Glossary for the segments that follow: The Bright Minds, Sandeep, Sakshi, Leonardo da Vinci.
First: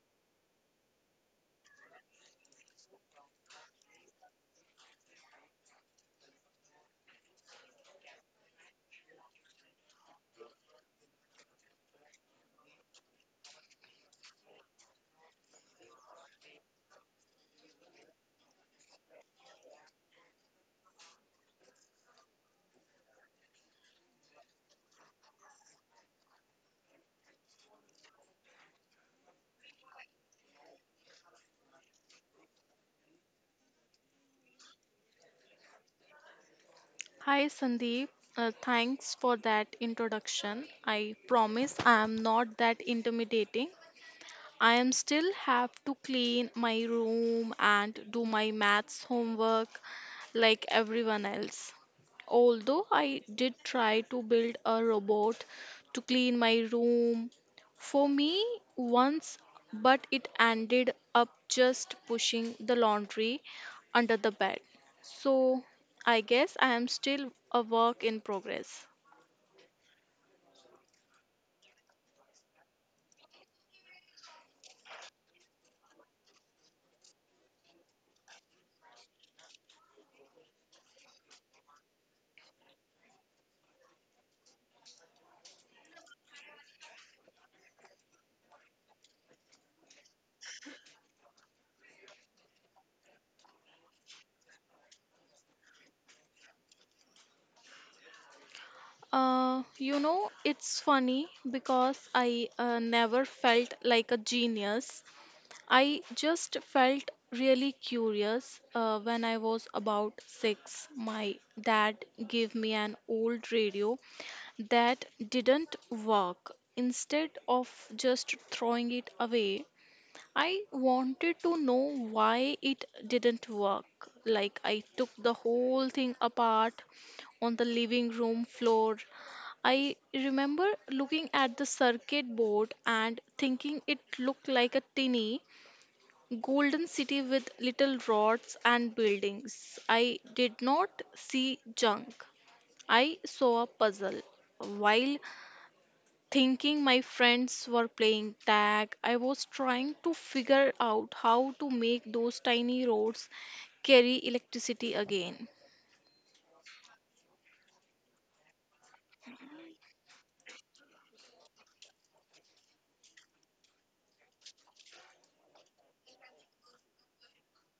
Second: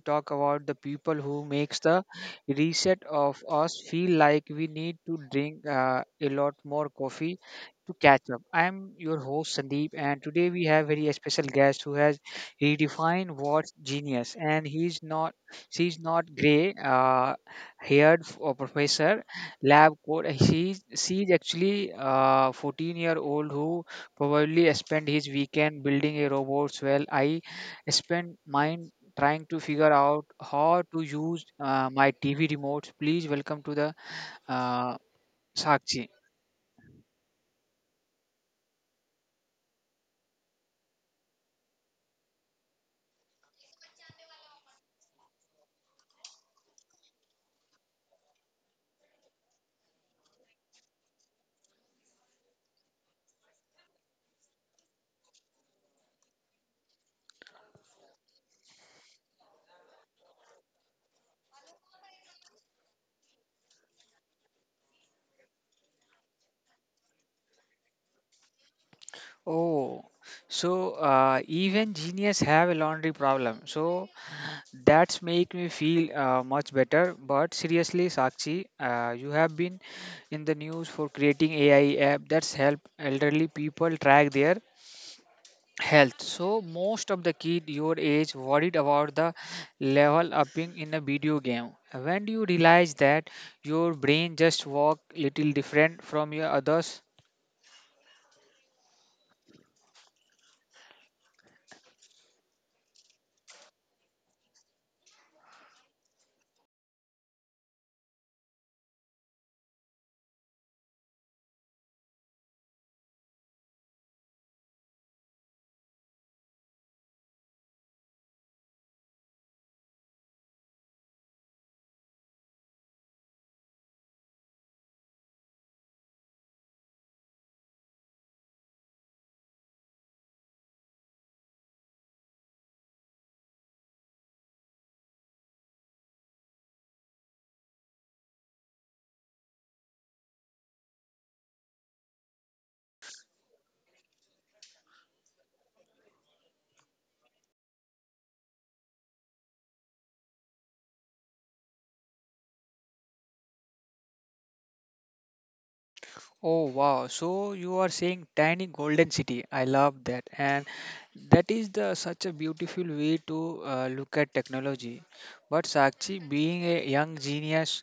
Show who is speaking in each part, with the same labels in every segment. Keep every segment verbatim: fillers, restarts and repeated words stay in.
Speaker 1: talk about the people who makes the reset of us feel like we need to drink uh, a lot more coffee to catch up. I am your host Sandeep, and today we have very special guest who has redefined what's genius, and he's not she's not gray uh, haired f- uh, professor lab coat. She she's actually uh, fourteen year old who probably spent his weekend building a robot while I spent mine trying to figure out how to use uh, my T V remote. Please welcome to the uh, Sakshi.
Speaker 2: Hi Sandeep, uh, thanks for that introduction. I promise I am not that intimidating. I am still have to clean my room and do my maths homework like everyone else. Although I did try to build a robot to clean my room for me once, but it ended up just pushing the laundry under the bed. So I guess I am still a work in progress.
Speaker 1: Oh, so uh, even genius have a laundry problem. So that's make me feel uh, much better. But seriously, Sakshi, uh, you have been in the news for creating A I app that's help elderly people track their health, so most of the kid your age worried about the level upping in a video game. When do you realize that your brain just work little different from your others?
Speaker 2: Uh, you know, it's funny because I uh, never felt like a genius. I just felt really curious. Uh, when I was about six, my dad gave me an old radio that didn't work. Instead of just throwing it away, I wanted to know why it didn't work. Like, I took the whole thing apart on the living room floor. I remember looking at the circuit board and thinking it looked like a tiny golden city with little rods and buildings. I did not see junk. I saw a puzzle. While thinking my friends were playing tag, I was trying to figure out how to make those tiny roads carry electricity again.
Speaker 1: Oh wow! So you are saying tiny golden city. I love that, and that is the such a beautiful way to uh, look at technology. But Sakshi, being a young genius,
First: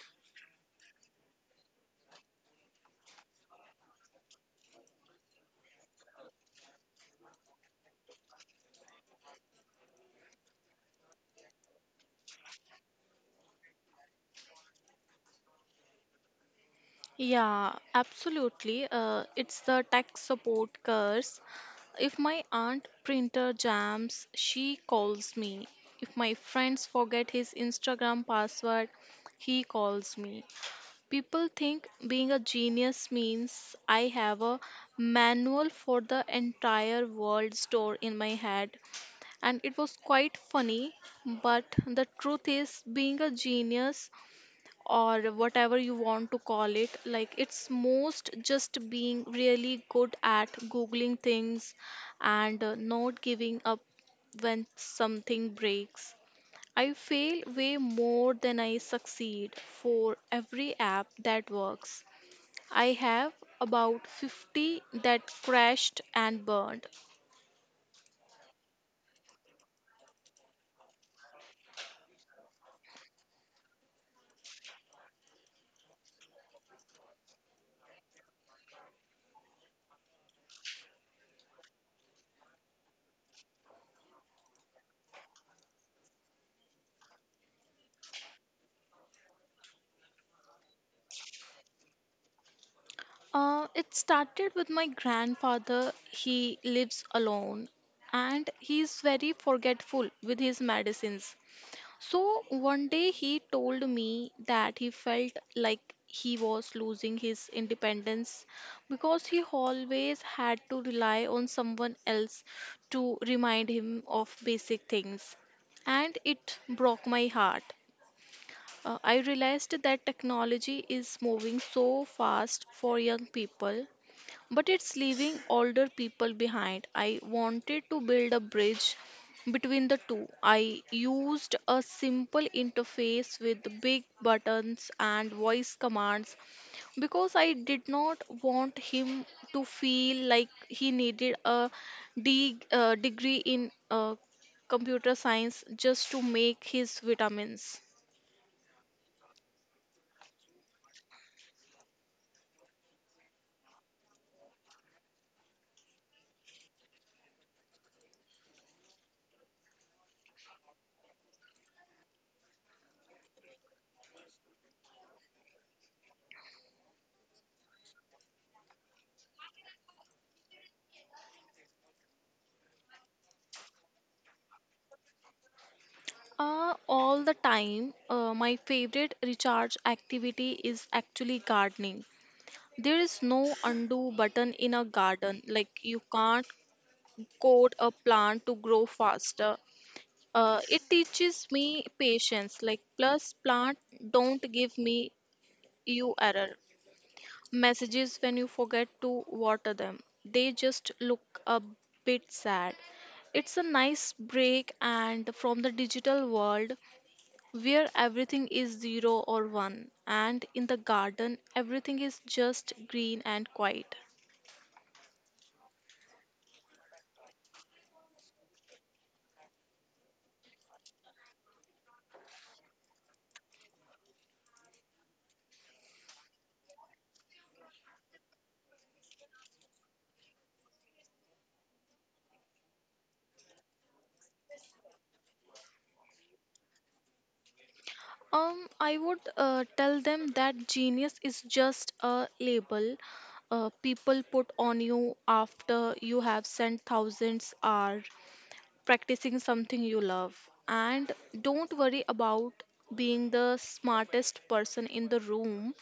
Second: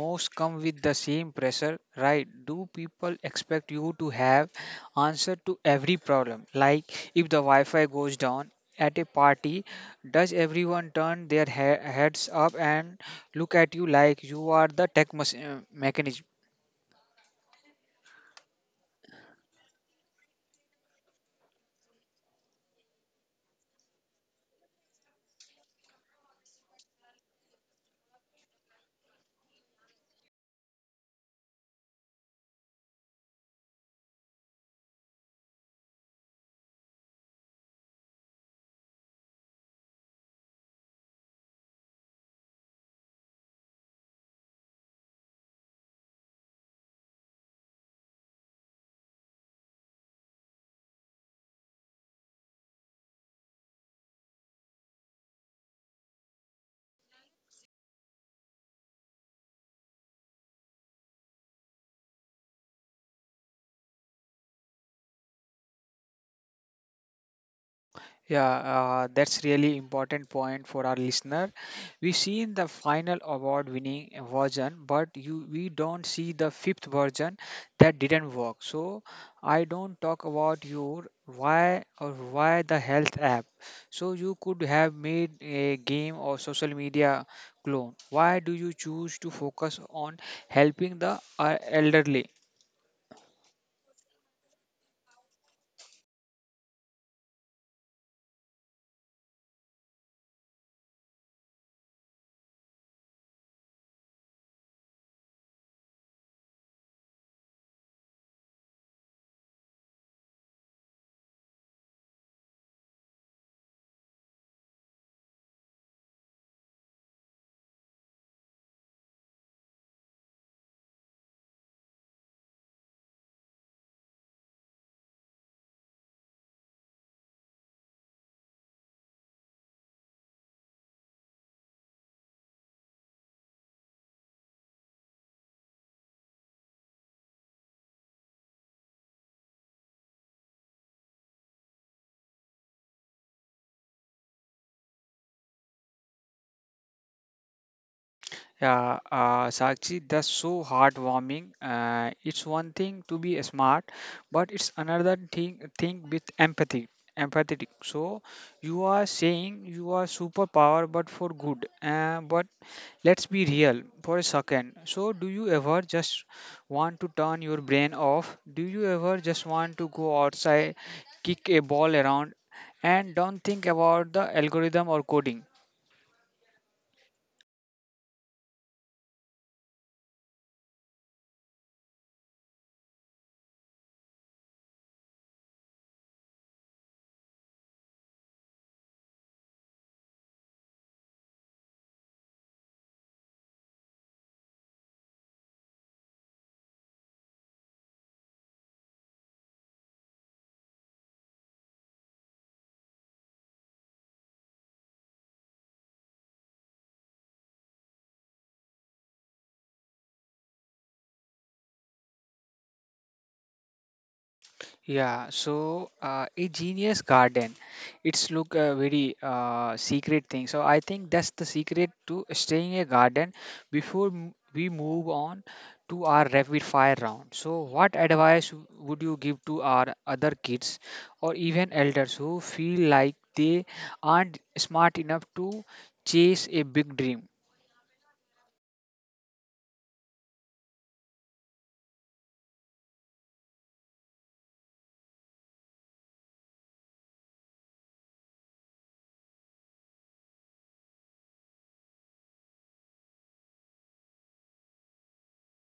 Speaker 1: most come with the same pressure, right? Do people expect you to have answer to every problem? Like if the Wi-Fi goes down at a party, does everyone turn their he- heads up and look at you like you are the tech machine mechanism?
Speaker 2: Yeah, absolutely. Uh, it's the tech support curse. If my aunt printer jams, she calls me. If my friends forget his Instagram password, he calls me. People think being a genius means I have a manual for the entire world stored in my head, and it was quite funny. But the truth is, being a genius or whatever you want to call it, like it's most just being really good at googling things and uh, not giving up when something breaks. I fail way more than I succeed for every app that works. I have about fifty that crashed and burned.
Speaker 1: Yeah, uh, that's really important point for our listener. We see in the final award-winning version, but you we don't see the fifth version that didn't work. So I don't talk about your why, or why the health app. So you could have made a game or social media clone. Why do you choose to focus on helping the uh, elderly?
Speaker 2: Uh, it started with my grandfather. He lives alone and he's very forgetful with his medicines. So one day he told me that he felt like he was losing his independence because he always had to rely on someone else to remind him of basic things. And it broke my heart. Uh, I realized that technology is moving so fast for young people but it's leaving older people behind. I wanted to build a bridge between the two. I used a simple interface with big buttons and voice commands because I did not want him to feel like he needed a de- uh, degree in uh, computer science just to make his vitamins.
Speaker 1: Yeah, uh, Sakshi, that's so heartwarming. Uh, it's one thing to be smart, but it's another thing thing with empathy, empathetic. So you are saying you are superpower, but for good. Uh, but let's be real for a second. So do you ever just want to turn your brain off? Do you ever just want to go outside, kick a ball around, and don't think about the algorithm or coding?
Speaker 2: Uh, all the time, uh, my favorite recharge activity is actually gardening. There is no undo button in a garden. Like you can't code a plant to grow faster. Uh, it teaches me patience. Like plus plant don't give me you error messages when you forget to water them. They just look a bit sad. It's a nice break and from the digital world where everything is zero or one, and in the garden everything is just green and quiet.
Speaker 1: Yeah, so uh, a genius garden, it's look uh, very uh, secret thing. So I think that's the secret to staying a garden. Before m- we move on to our rapid fire round, so what advice w- would you give to our other kids or even elders who feel like they aren't smart enough to chase a big dream?
Speaker 2: Um, I would uh, tell them that genius is just a label uh, people put on you after you have spent thousands hours practicing something you love. And don't worry about being the smartest person in the room.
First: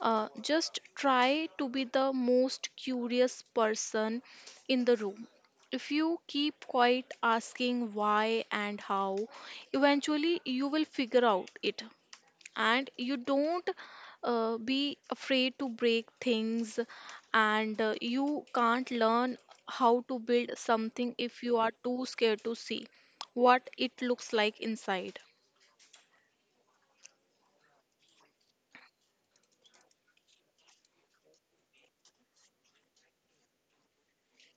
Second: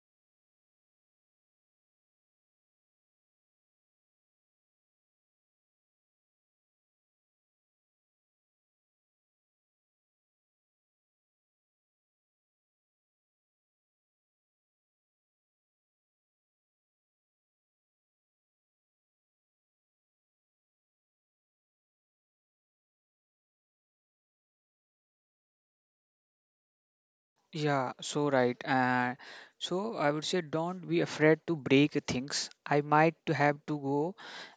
Speaker 2: Uh, just try to be the most curious person in the room. If you keep quiet asking why and how, eventually you will figure out it, and you don't uh, be afraid to break things and uh, you can't learn how to build something if you are too scared to see what it looks like inside.
Speaker 1: Yeah, so right. And so I would say don't be afraid to break things. I might to have to go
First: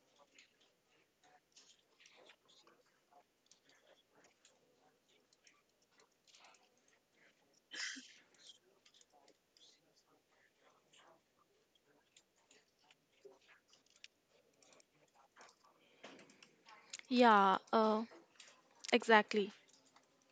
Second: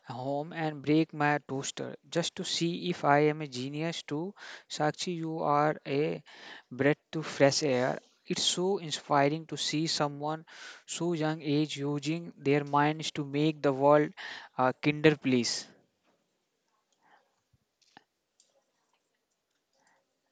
Speaker 1: home and break my toaster just to see if I am a genius too. Sakshi, you are a breath to fresh air. It's so inspiring to see someone so young age using their minds to make the world a kinder place.
Speaker 2: Yeah, uh, exactly.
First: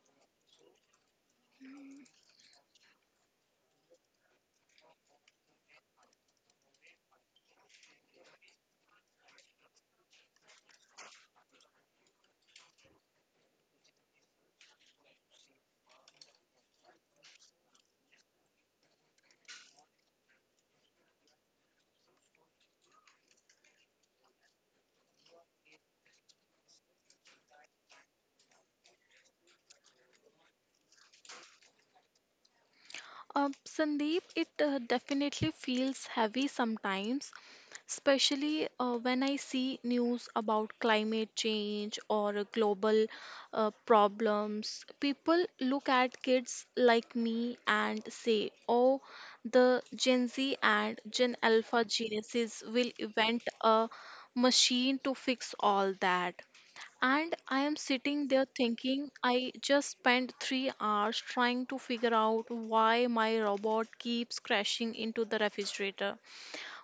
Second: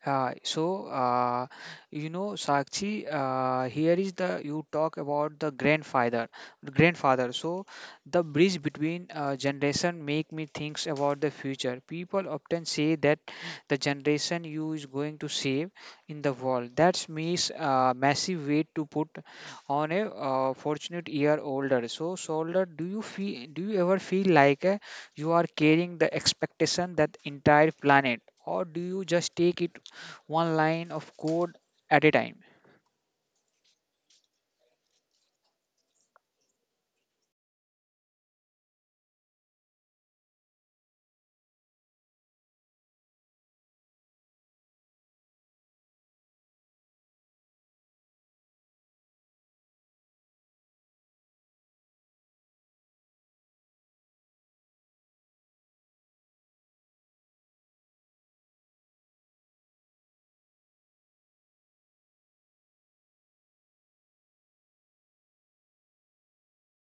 Speaker 1: Uh, so, uh, you know, Sakshi, uh, here is the you talk about the grandfather, grandfather. So, the bridge between uh, generation make me thinks about the future. People often say that the generation you is going to save in the world. That's means uh, massive weight to put on a uh, fortunate year older. So, soldier, do you feel? Do you ever feel like uh, you are carrying the expectation that entire planet? Or do you just take it one line of code at a time.
Speaker 2: Uh, Sandeep, it uh, definitely feels heavy sometimes, especially uh, when I see news about climate change or global uh, problems. People look at kids like me and say, oh, the Gen Z and Gen Alpha geniuses will invent a machine to fix all that. And I am sitting there thinking, I just spent three hours trying to figure out why my robot keeps crashing into the refrigerator.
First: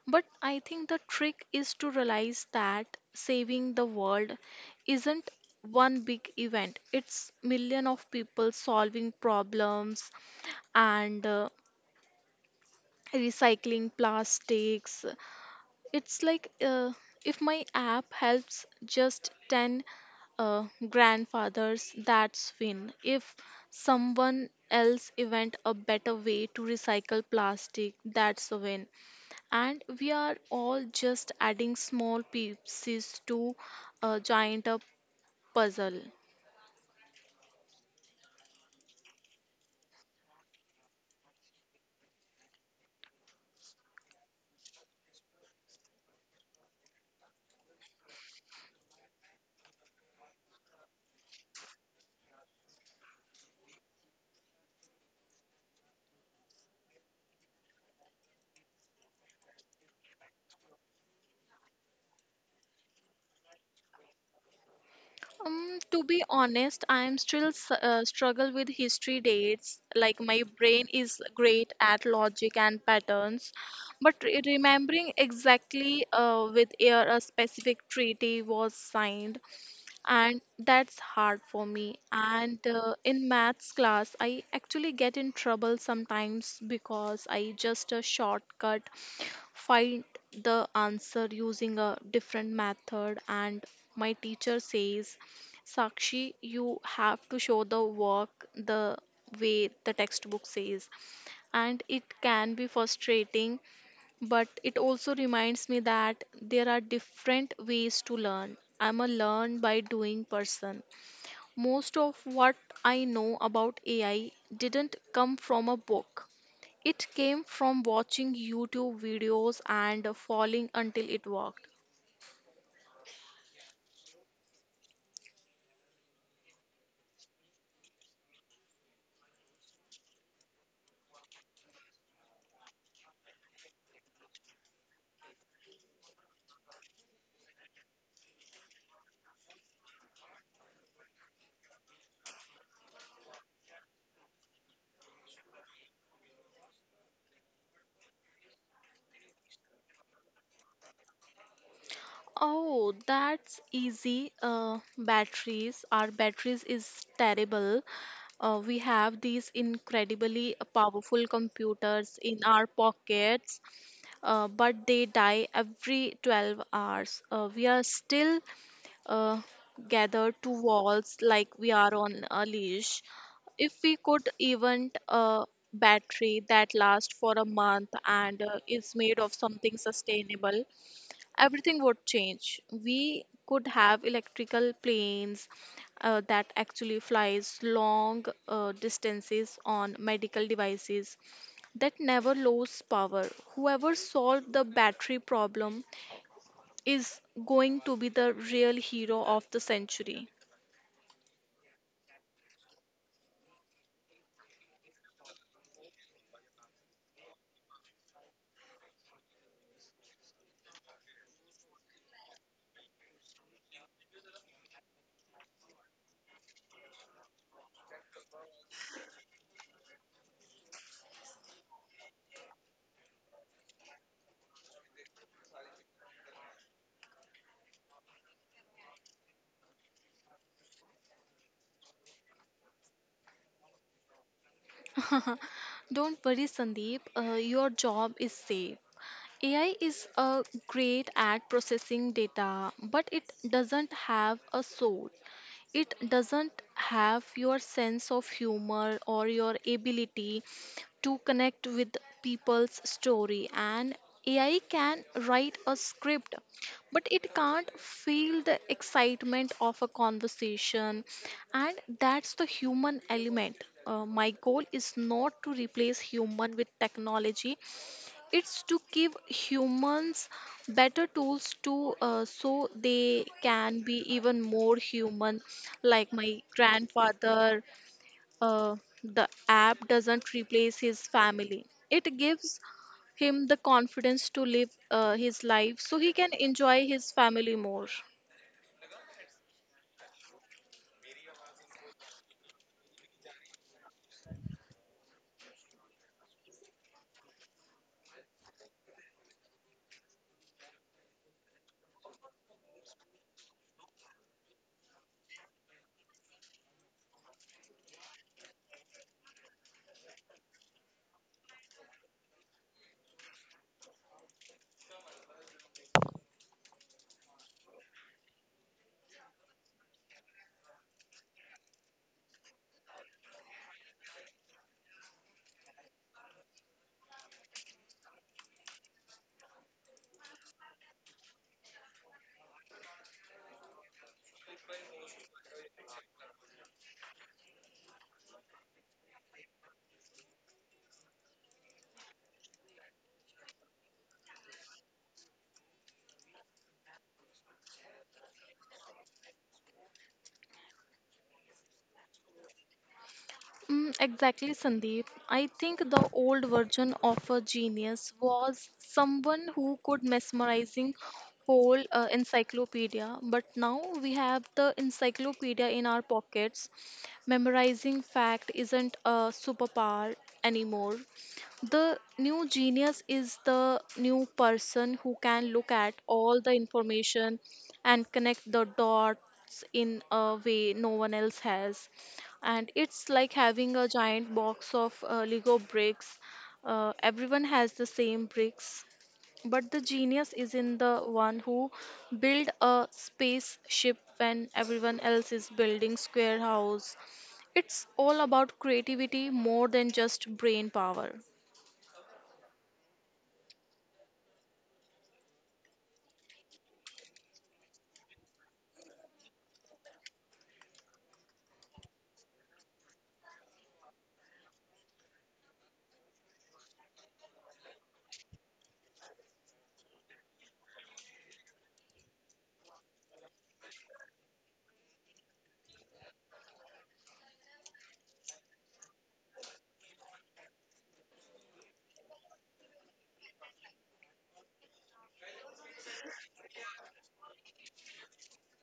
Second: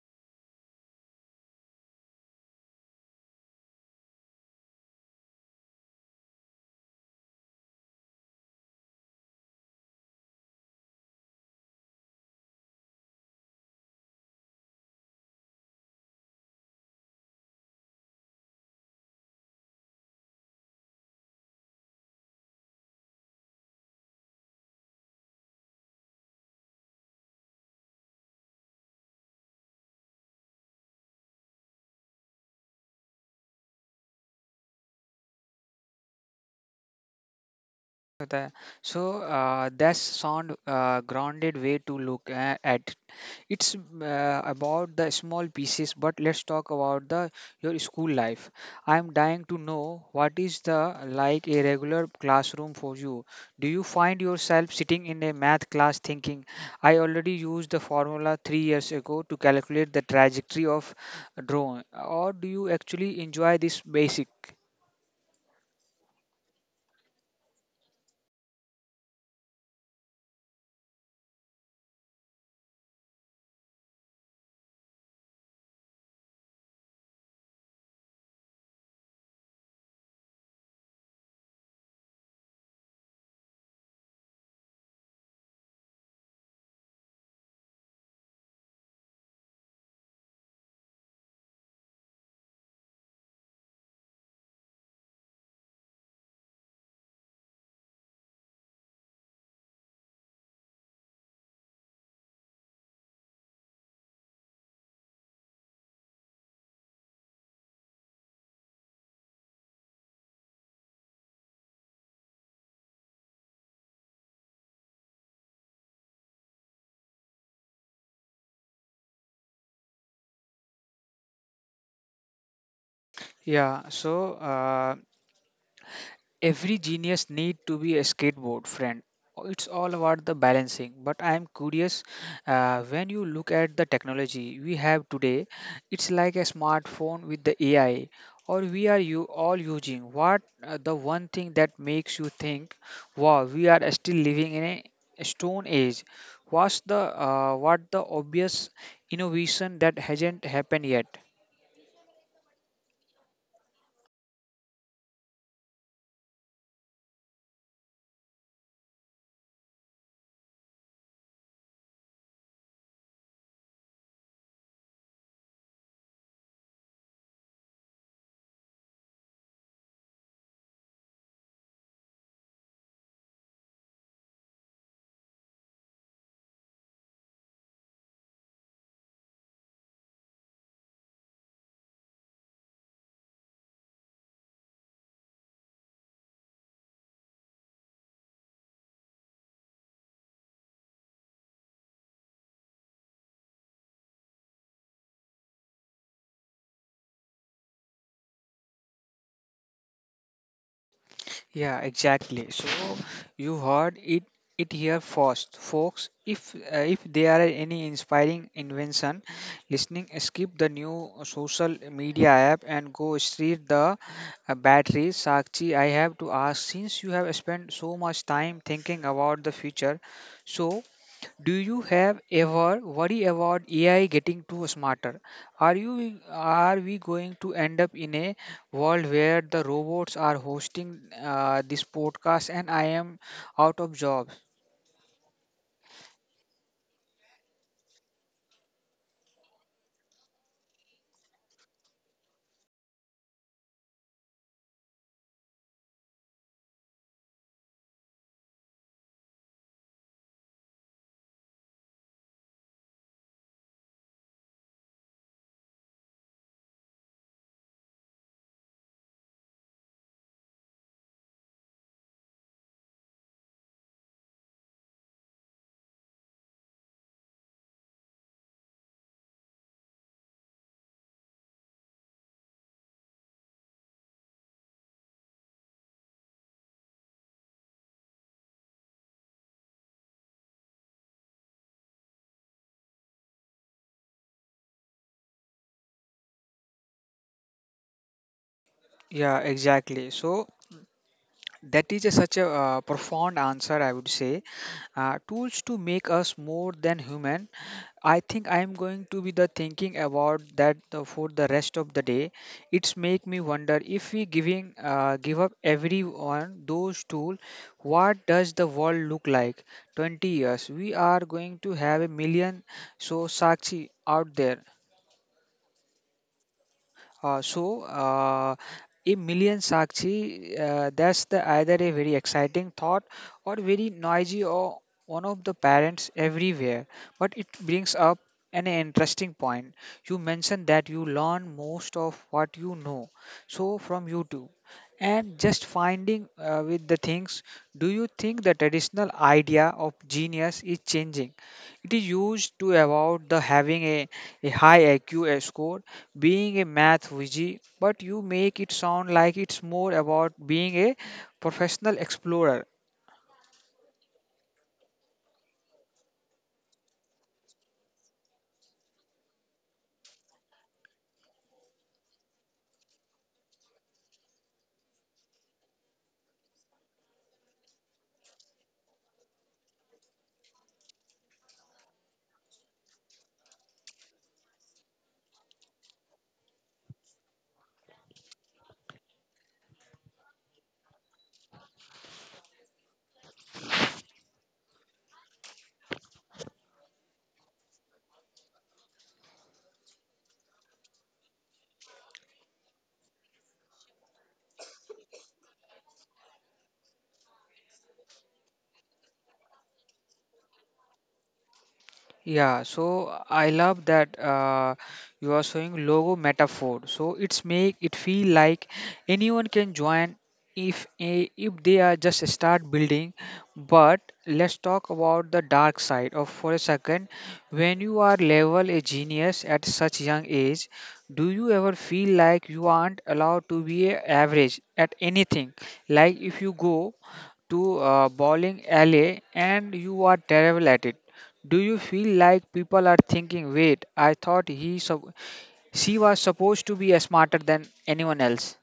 Speaker 2: But I think the trick is to realize that saving the world isn't one big event, it's million of people solving problems and, uh, recycling plastics. It's like uh, if my app helps just ten uh, grandfathers, that's win. If someone else invent a better way to recycle plastic, that's a win. And we are all just adding small pieces to a giant uh, puzzle.
Speaker 1: So the so uh, that's sound uh, grounded way to look a- at. It's uh, about the small pieces, but let's talk about the your school life. I'm dying to know what is the like a regular classroom for you. Do you find yourself sitting in a math class thinking, I already used the formula three years ago to calculate the trajectory of a drone, or do you actually enjoy this basic?
Speaker 2: Um, to be honest, I'm still s- uh, struggle with history dates. Like my brain is great at logic and patterns, but re- remembering exactly uh, with year a specific treaty was signed, and that's hard for me. And uh, in maths class, I actually get in trouble sometimes because I just a shortcut find the answer using a different method, and my teacher says, Sakshi, you have to show the work the way the textbook says. And it can be frustrating, but it also reminds me that there are different ways to learn. I'm a learn by doing person. Most of what I know about A I didn't come from a book. It came from watching YouTube videos and falling until it worked.
Speaker 1: Yeah, so uh, every genius need to be a skateboard friend. It's all about the balancing. But I am curious, uh, when you look at the technology we have today, it's like a smartphone with the A I, or we are you all using. What uh, the one thing that makes you think, wow, we are still living in a a stone age? What's the uh, what the obvious innovation that hasn't happened yet?
Speaker 2: Oh, that's easy. Uh, batteries. Our batteries is terrible. Uh, we have these incredibly powerful computers in our pockets, uh, but they die every twelve hours. Uh, we are still uh, gathered to walls like we are on a leash. If we could invent a battery that lasts for a month and uh, is made of something sustainable, everything would change. We could have electrical planes uh, that actually flies long uh, distances on medical devices that never lose power. Whoever solved the battery problem is going to be the real hero of the century.
Speaker 1: Yeah, exactly. So you heard it it here first, folks. If uh, if there are any inspiring invention, listening, skip the new social media app and go straight the uh, battery. Sakshi, I have to ask, since you have spent so much time thinking about the future, so do you have ever worry about A I getting too smarter? Are you are we going to end up in a world where the robots are hosting uh, this podcast and I am out of jobs?
Speaker 2: Don't worry, Sandeep. Uh, your job is safe. A I is uh, great at processing data, but it doesn't have a soul. It doesn't have your sense of humor or your ability to connect with people's story. And A I can write a script, but it can't feel the excitement of a conversation. And that's the human element. Uh, my goal is not to replace human with technology, it's to give humans better tools to uh, so they can be even more human. Like my grandfather, uh, the app doesn't replace his family. It gives him the confidence to live uh, his life so he can enjoy his family more.
Speaker 1: Yeah, exactly. So that is a, such a uh, profound answer, I would say. Uh, tools to make us more than human. I think I am going to be the thinking about that the, for the rest of the day. It's make me wonder if we giving uh, give up everyone those tool, what does the world look like? Twenty years, we are going to have a million so Sakshi out there. Uh, so, uh, a million Sakshi, uh, that's the either a very exciting thought or very noisy or one of the parents everywhere. But it brings up an interesting point. You mentioned that you learn most of what you know, so from YouTube. And just finding uh, with the things, do you think the traditional idea of genius is changing? It is used to about the having a, a high I Q score being a math wizzy, but you make it sound like it's more about being a professional explorer.
Speaker 2: Mm, exactly, Sandeep. I think the old version of a genius was someone who could mesmerizing whole uh, encyclopedia, but now we have the encyclopedia in our pockets. Memorizing fact isn't a superpower anymore. The new genius is the new person who can look at all the information and connect the dots in a way no one else has. And it's like having a giant box of uh, lego bricks. Uh, everyone has the same bricks, but the genius is in the one who build a spaceship when everyone else is building square house. It's all about creativity more than just brain power.
Speaker 1: Yeah, so I love that uh, you are showing logo metaphor. So it's make it feel like anyone can join if a- if they are just start building. But let's talk about the dark side of for a second. When you are level a genius at such young age, do you ever feel like you aren't allowed to be a average at anything? Like if you go to a bowling alley and you are terrible at it? Do you feel like people are thinking, wait, I thought he, sup- she was supposed to be smarter than anyone else?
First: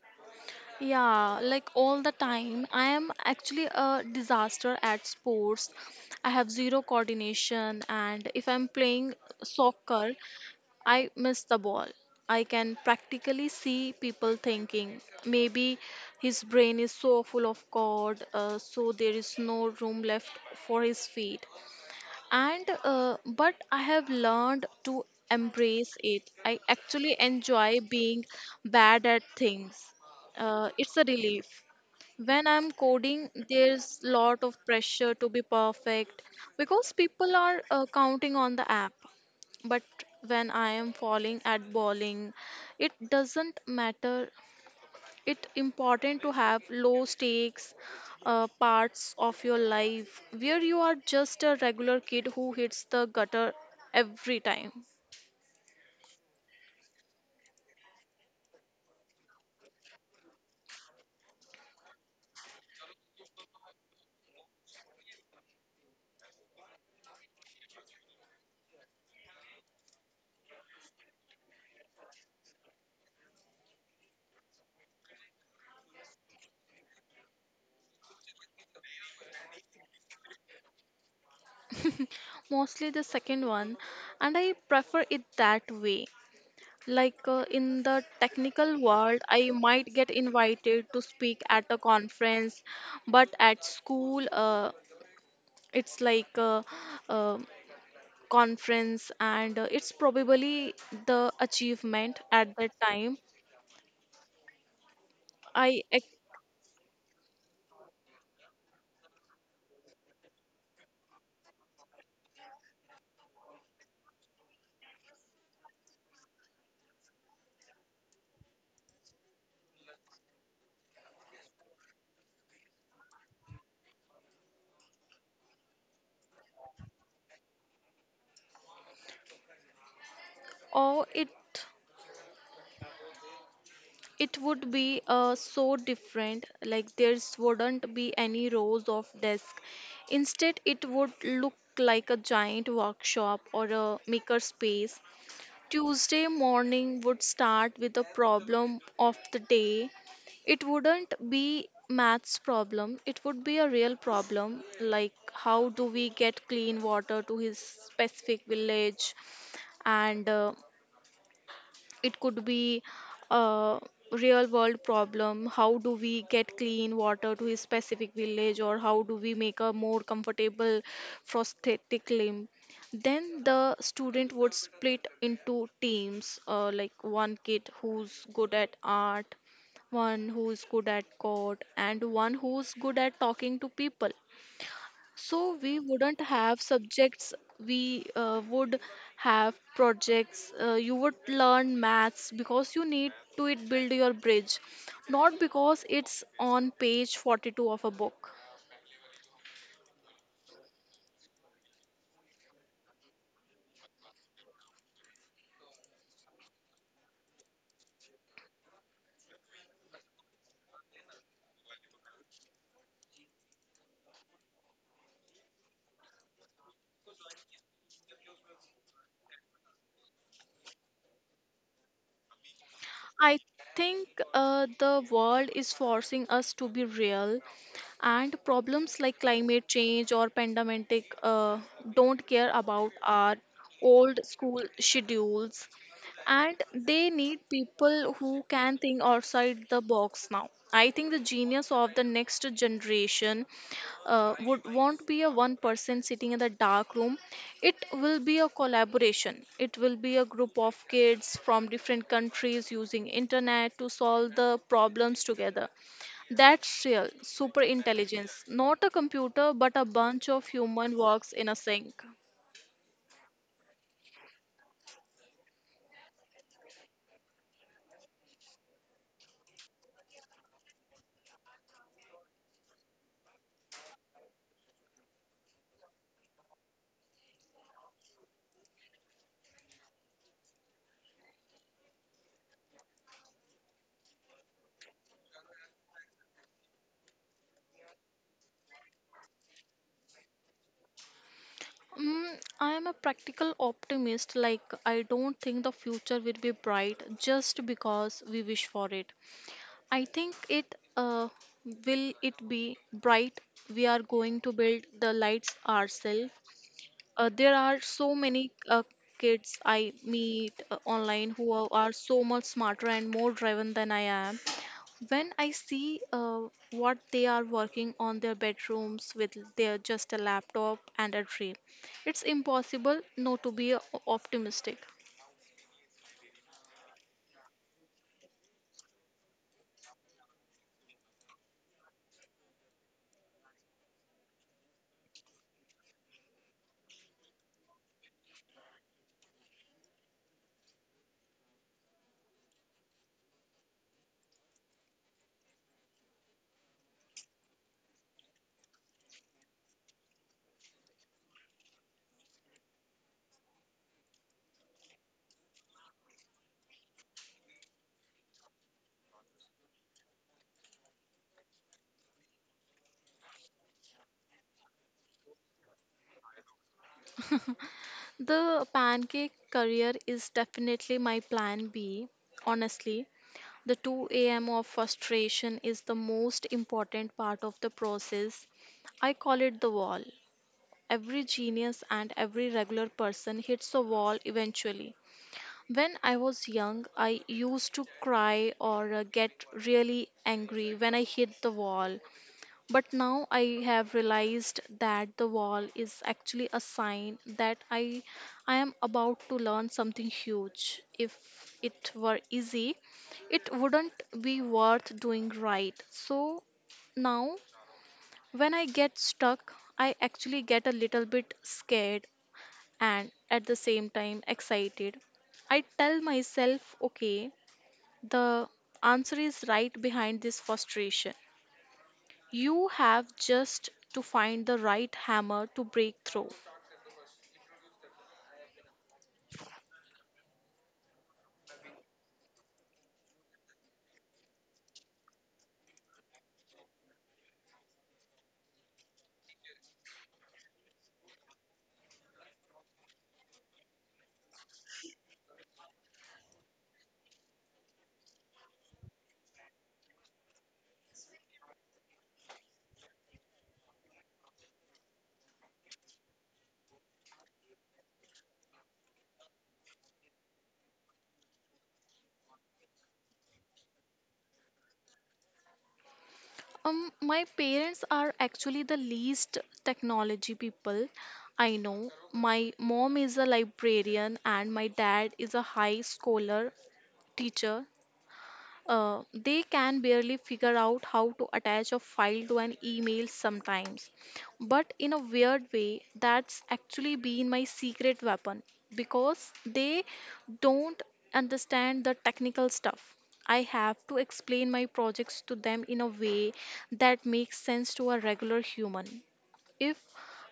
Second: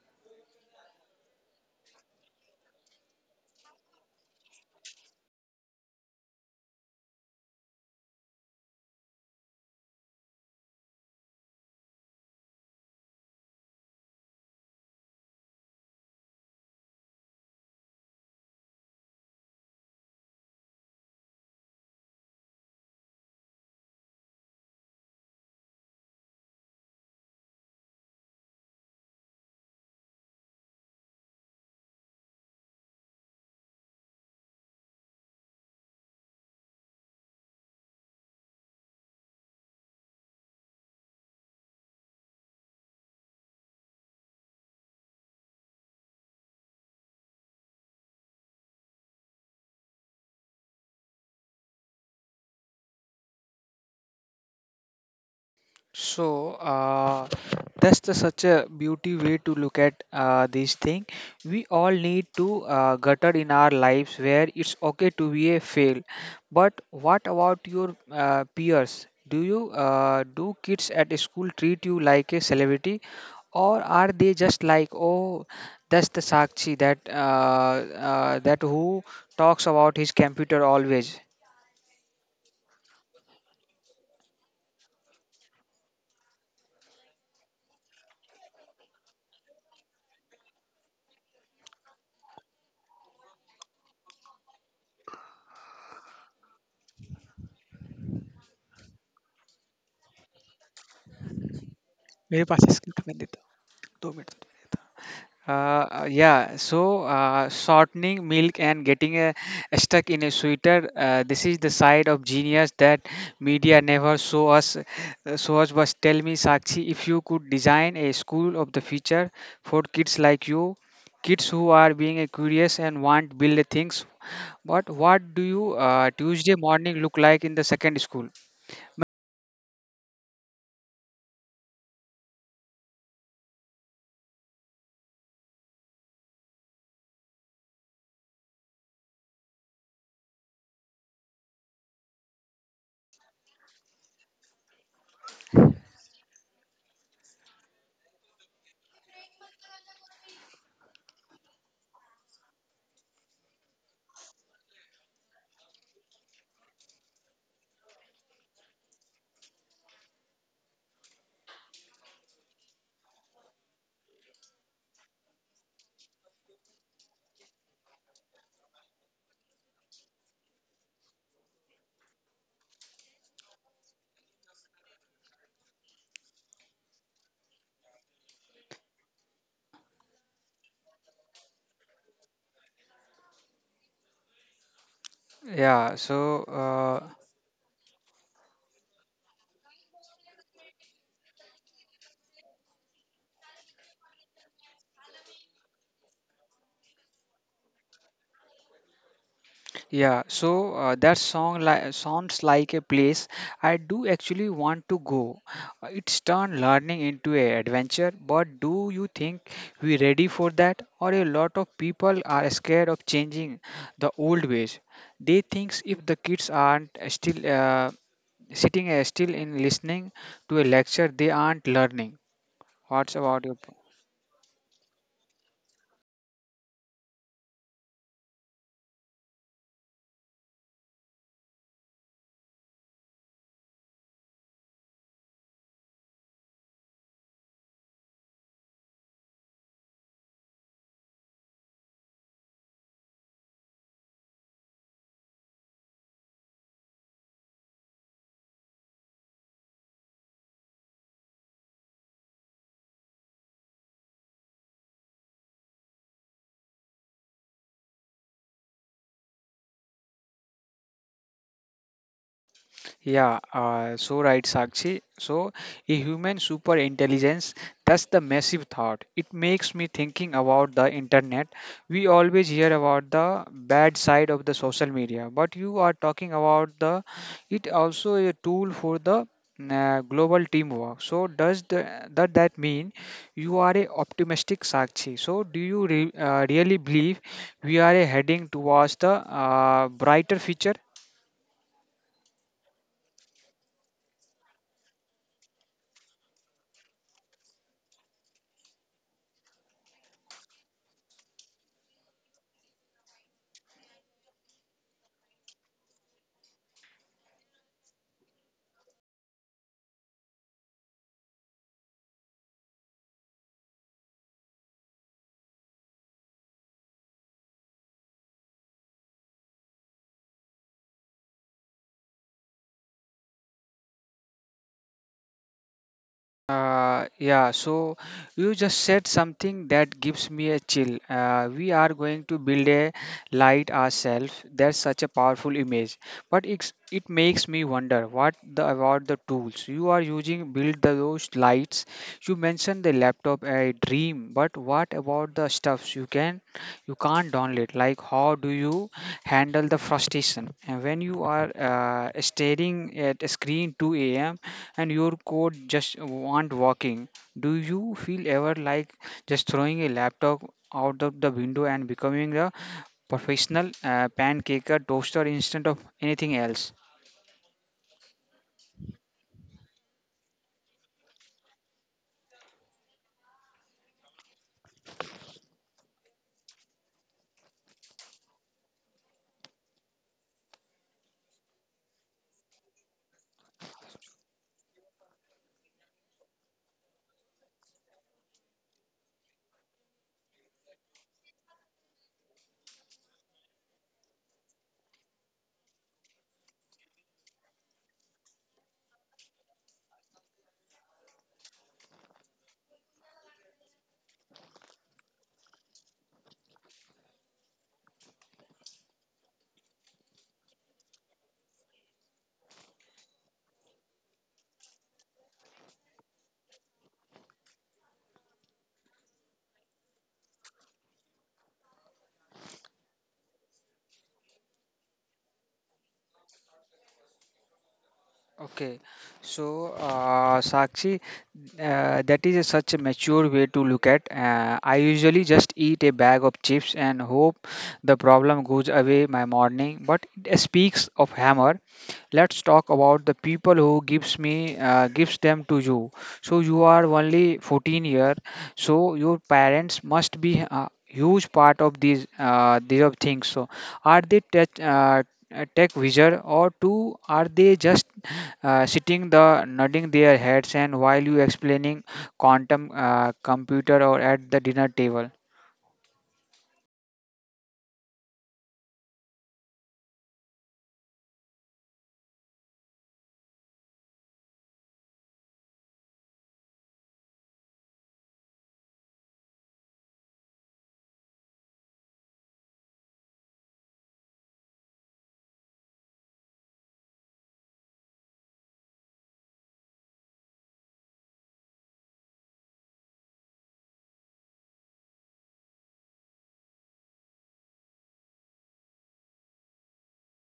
Speaker 2: Yeah, like all the time. I am actually a disaster at sports. I have zero coordination, and if I'm playing soccer, I missed the ball. I can practically see people thinking, maybe his brain is so full of God, uh, so there is no room left for his feet. And uh, but I have learned to embrace it. I actually enjoy being bad at things. Uh, it's a relief. When I'm coding, there's lot of pressure to be perfect because people are uh, counting on the app, but when I am falling at bowling, it doesn't matter. It important to have low stakes uh, parts of your life where you are just a regular kid who hits the gutter every time.
Speaker 1: So uh, that's the, such a beauty way to look at uh, this thing. We all need to uh, gutter in our lives where it's okay to be a fail. But what about your uh, peers? Do you uh, do kids at school treat you like a celebrity, or are they just like, oh, that's the Sakshi that uh, uh, that who talks about his computer always?
Speaker 2: Mostly the second one, and I prefer it that way. Like uh, in the technical world I might get invited to speak at a conference, but at school uh, it's like uh, uh, conference, and uh, it's probably the achievement at that time.
Speaker 1: Uh,
Speaker 2: i
Speaker 1: uh,
Speaker 2: ex-
Speaker 1: yeah, so uh, shortening milk and getting a, stuck in a sweater. Uh, this is the side of genius that media never show us. Uh, show us. But tell me, Sakshi, if you could design a school of the future for kids like you, kids who are being uh, curious and want build things. But what do you uh, Tuesday morning look like in the second school?
Speaker 2: or it it would be uh, so different. Like there's wouldn't be any rows of desk, instead it would look like a giant workshop or a maker space. Tuesday morning would start with a problem of the day. It wouldn't be maths problem, it would be a real problem like how do we get clean water to his specific village. And uh, it could be a real world problem, how do we get clean water to a specific village or how do we make a more comfortable prosthetic limb. Then the student would split into teams, uh, like one kid who's good at art, one who's good at code, and one who's good at talking to people. So we
Speaker 1: Yeah,
Speaker 2: wouldn't
Speaker 1: so.
Speaker 2: have
Speaker 1: Uh,
Speaker 2: subjects, we uh, would have projects. Uh, you would learn maths because you need to it build your bridge, not because it's on page forty-two of a book.
Speaker 1: Yeah, so uh, that song li- sounds like a place I do actually want to go. Uh, It's turned learning into an adventure, but do you think we're ready for that? Or a lot of people are scared of changing the old ways. They think if the kids aren't uh, still uh, sitting uh, still in listening to a lecture, they aren't learning. What's
Speaker 2: I
Speaker 1: about you?
Speaker 2: think uh, the world is forcing us to be real, and problems like climate change or pandemic uh, don't care about our old school schedules, and they need people who can think outside the box now. I think the genius of the next generation uh, would won't be a one person sitting in the dark room. It will be a collaboration. It will be a group of kids from different countries using internet to solve the problems together. That's real super intelligence, not a computer but a bunch of human works in a sink.
Speaker 1: Yeah, uh, so right, Sakshi. So, a human super intelligence, that's the massive thought. It makes me thinking about the internet. We always hear about the bad side of the social media, but you are talking about the it also a tool for the mm, uh, global teamwork. So, does the, that that mean you are a optimistic Sakshi? So, do you re, uh, really believe we are heading towards the uh, brighter future?
Speaker 2: Mm, I am a practical optimist. Like, I don't think the future will be bright just because we wish for it. I think it uh, will it be bright. We are going to build the lights ourselves. Uh, there are so many uh, kids I meet uh, online who are, are so much smarter and more driven than I am. When I see uh, what they are working on their bedrooms with their just a laptop and a dream, it's impossible not to be uh, optimistic.
Speaker 1: Uh, yeah, so you just said something that gives me a chill. Uh, we are going to build a light ourselves. That's such a powerful image. But it's, it makes me wonder what the about the tools you are using build the, those lights. You mentioned the laptop a dream, but what about the stuffs you can? you can't download it. Like how do you handle the frustration and when you are uh, staring at a screen two a.m and your code just want working? Do you feel ever like just throwing a laptop out of the window and becoming a professional uh, pancaker toaster instead of anything else?
Speaker 2: The pancake career is definitely my plan B. Honestly, the two a m of frustration is the most important part of the process. I call it the wall. Every genius and every regular person hits a wall eventually. When I was young, I used to cry or uh, get really angry when I hit the wall. But now I have realized that the wall is actually a sign that I I am about to learn something huge. If it were easy, it wouldn't be worth doing, right? So now when I get stuck, I actually get a little bit scared and at the same time excited. I tell myself, okay, the answer is right behind this frustration. You have just to find the right hammer to break through.
Speaker 1: Okay, so uh, Sakshi, uh, that is a, such a mature way to look at. Uh, I usually just eat a bag of chips and hope the problem goes away my morning. But it speaks of hammer. Let's talk about the people who gives me uh, gives them to you. So you are only fourteen year, so your parents must be a huge part of these uh, these of things. So are they tech, uh, tech wizard or two? Are they just uh, sitting the nodding their heads and while you explaining quantum uh, computer or at the dinner table?
Speaker 2: Um, my parents are actually the least technology people I know. My mom is a librarian and my dad is a high scholar teacher. Uh, they can barely figure out how to attach a file to an email sometimes. But in a weird way, that's actually been my secret weapon because they don't understand the technical stuff. I have to explain my projects to them in a way that makes sense to a regular human. If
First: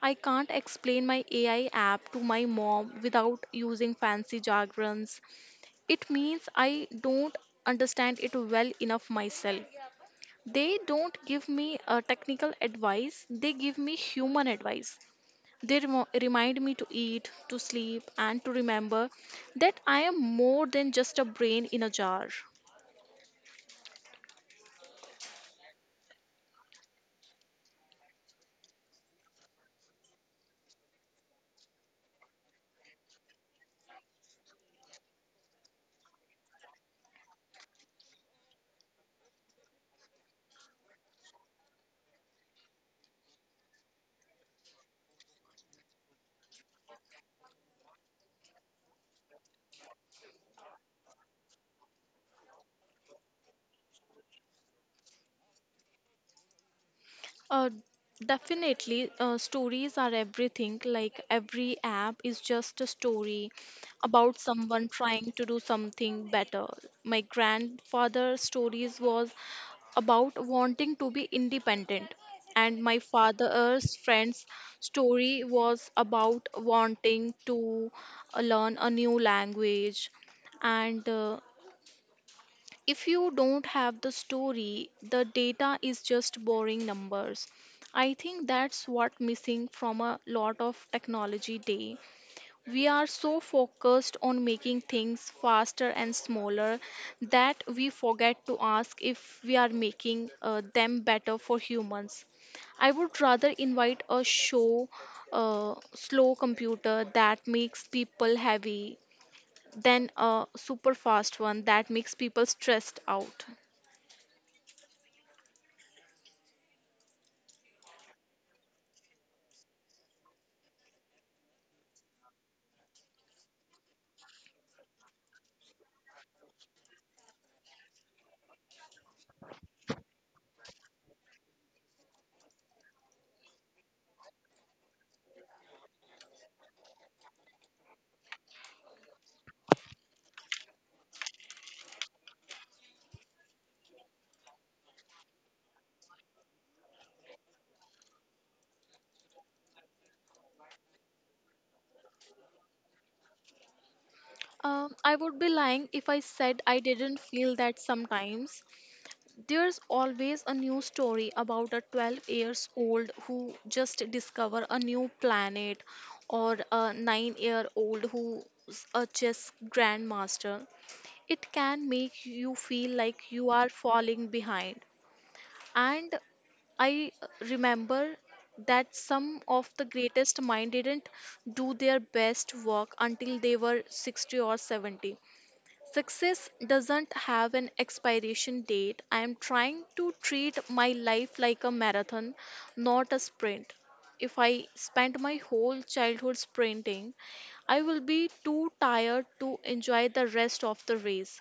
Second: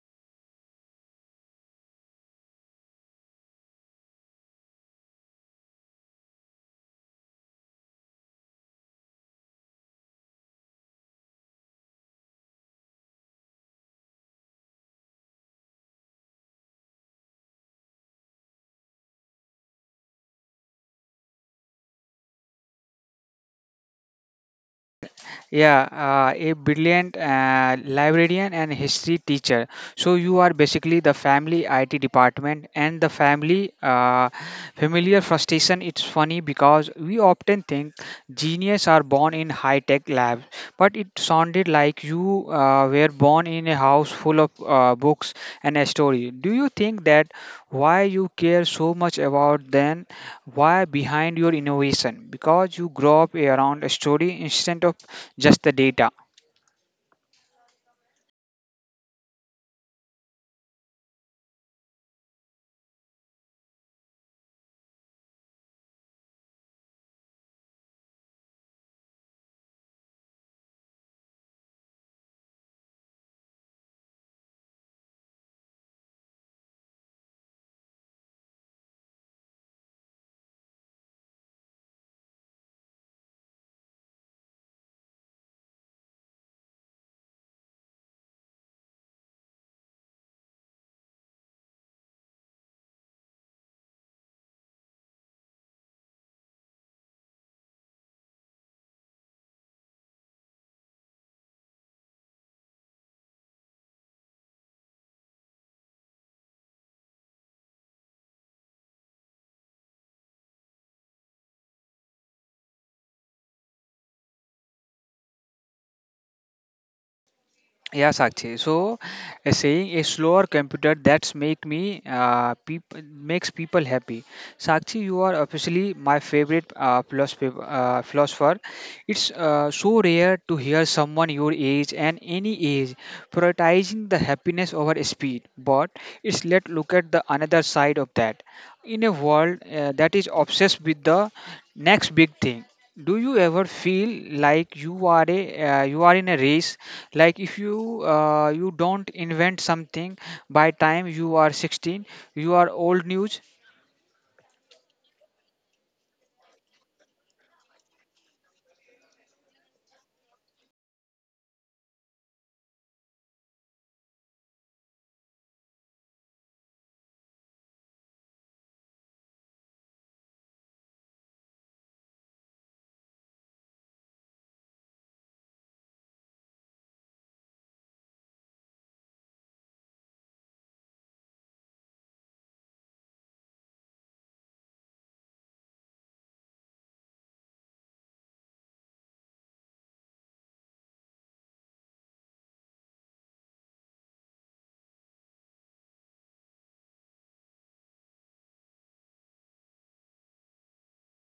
Speaker 2: I can't explain my A I app to my mom without using fancy jargons, it means I don't understand it well enough myself. They don't give me uh, technical advice, they give me human advice. They remo- remind me to eat, to sleep, and to remember that I am more than just a brain in a jar.
Speaker 1: Yeah, uh, a brilliant uh, librarian and history teacher. So you are basically the family I T department and the family uh, familiar frustration. It's funny because we often think genius are born in high tech labs, but it sounded like you uh, were born in a house full of uh, books and a story. Do you think that why you care so much about then why behind your innovation? Because you grow up around a story instead of just the data.
Speaker 2: Uh, Definitely, uh, stories are everything. Like, every app is just a story about someone trying to do something better. My grandfather's stories was about wanting to be independent. And my father's friend's story was about wanting to uh, learn a new language. And uh, if you don't have the story, the data is just boring numbers. I think that's what missing from a lot of technology day. We are so focused on making things faster and smaller that we forget to ask if we are making uh, them better for humans. I would rather invite a show, uh, slow computer that makes people heavy than a super fast one that makes people stressed out.
Speaker 1: Yeah, Sakshi, so uh, saying a slower computer that's make me uh, peop- makes people happy. Sakshi, you are officially my favorite uh, philosopher, uh, philosopher. It's uh, so rare to hear someone your age and any age prioritizing the happiness over speed, but it's let look at the another side of that. In a world uh, that is obsessed with the next big thing, do you ever feel like you are a uh, you are in a race, like if you uh, you don't invent something by time you are sixteen, you are old news?
Speaker 2: Um, I would be lying if I said I didn't feel that sometimes. There's always a new story about a twelve years old who just discover a new planet or a nine year old who's a chess grandmaster. It can make you feel like you are falling behind. And I remember that some of the greatest minds didn't do their best work until they were sixty or seventy. Success doesn't have an expiration date. I am trying to treat my life like a marathon, not a sprint. If I spend my whole childhood sprinting, I will be too tired to enjoy the rest of the race.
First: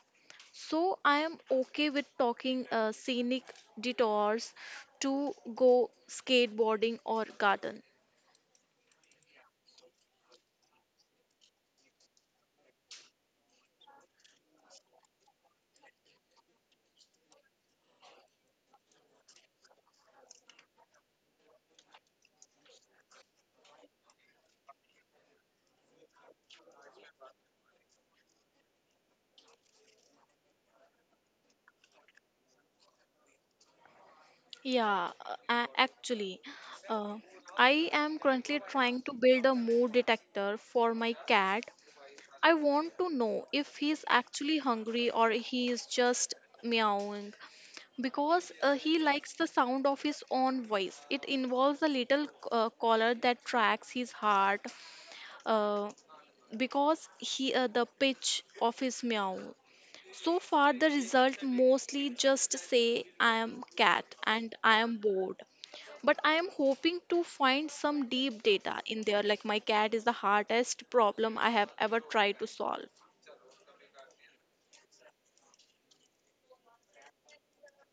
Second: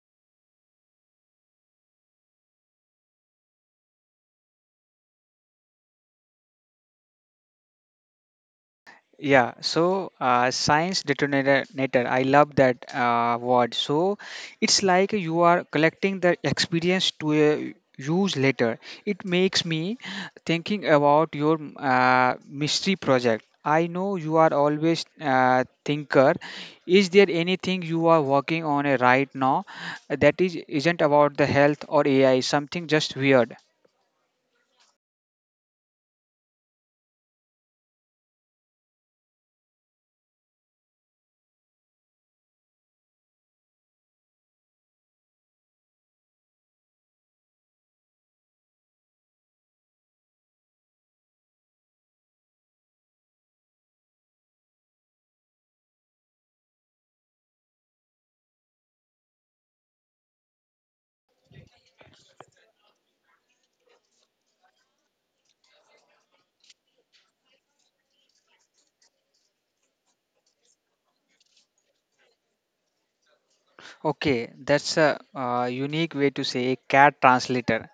Speaker 2: So I am okay with talking uh, scenic detours to go skateboarding or garden.
Speaker 1: Yeah, so uh, science detonator, nator, I love that uh, word. So it's like you are collecting the experience to uh, use later. It makes me thinking about your uh, mystery project. I know you are always uh, thinker. Is there anything you are working on uh, right now that is isn't about the health or A I? Something just weird.
Speaker 2: Yeah, uh, a- actually, uh, I am currently trying to build a mood detector for my cat. I want to know if he's actually hungry or he is just meowing because uh, he likes the sound of his own voice. It involves a little uh, collar that tracks his heart uh, because he uh, the pitch of his meow. So far, the result mostly just say I am cat and I am bored. But I am hoping to find some deep data in there, like my cat is the hardest problem I have ever tried to solve.
Speaker 1: Okay, that's a uh, unique way to say cat translator.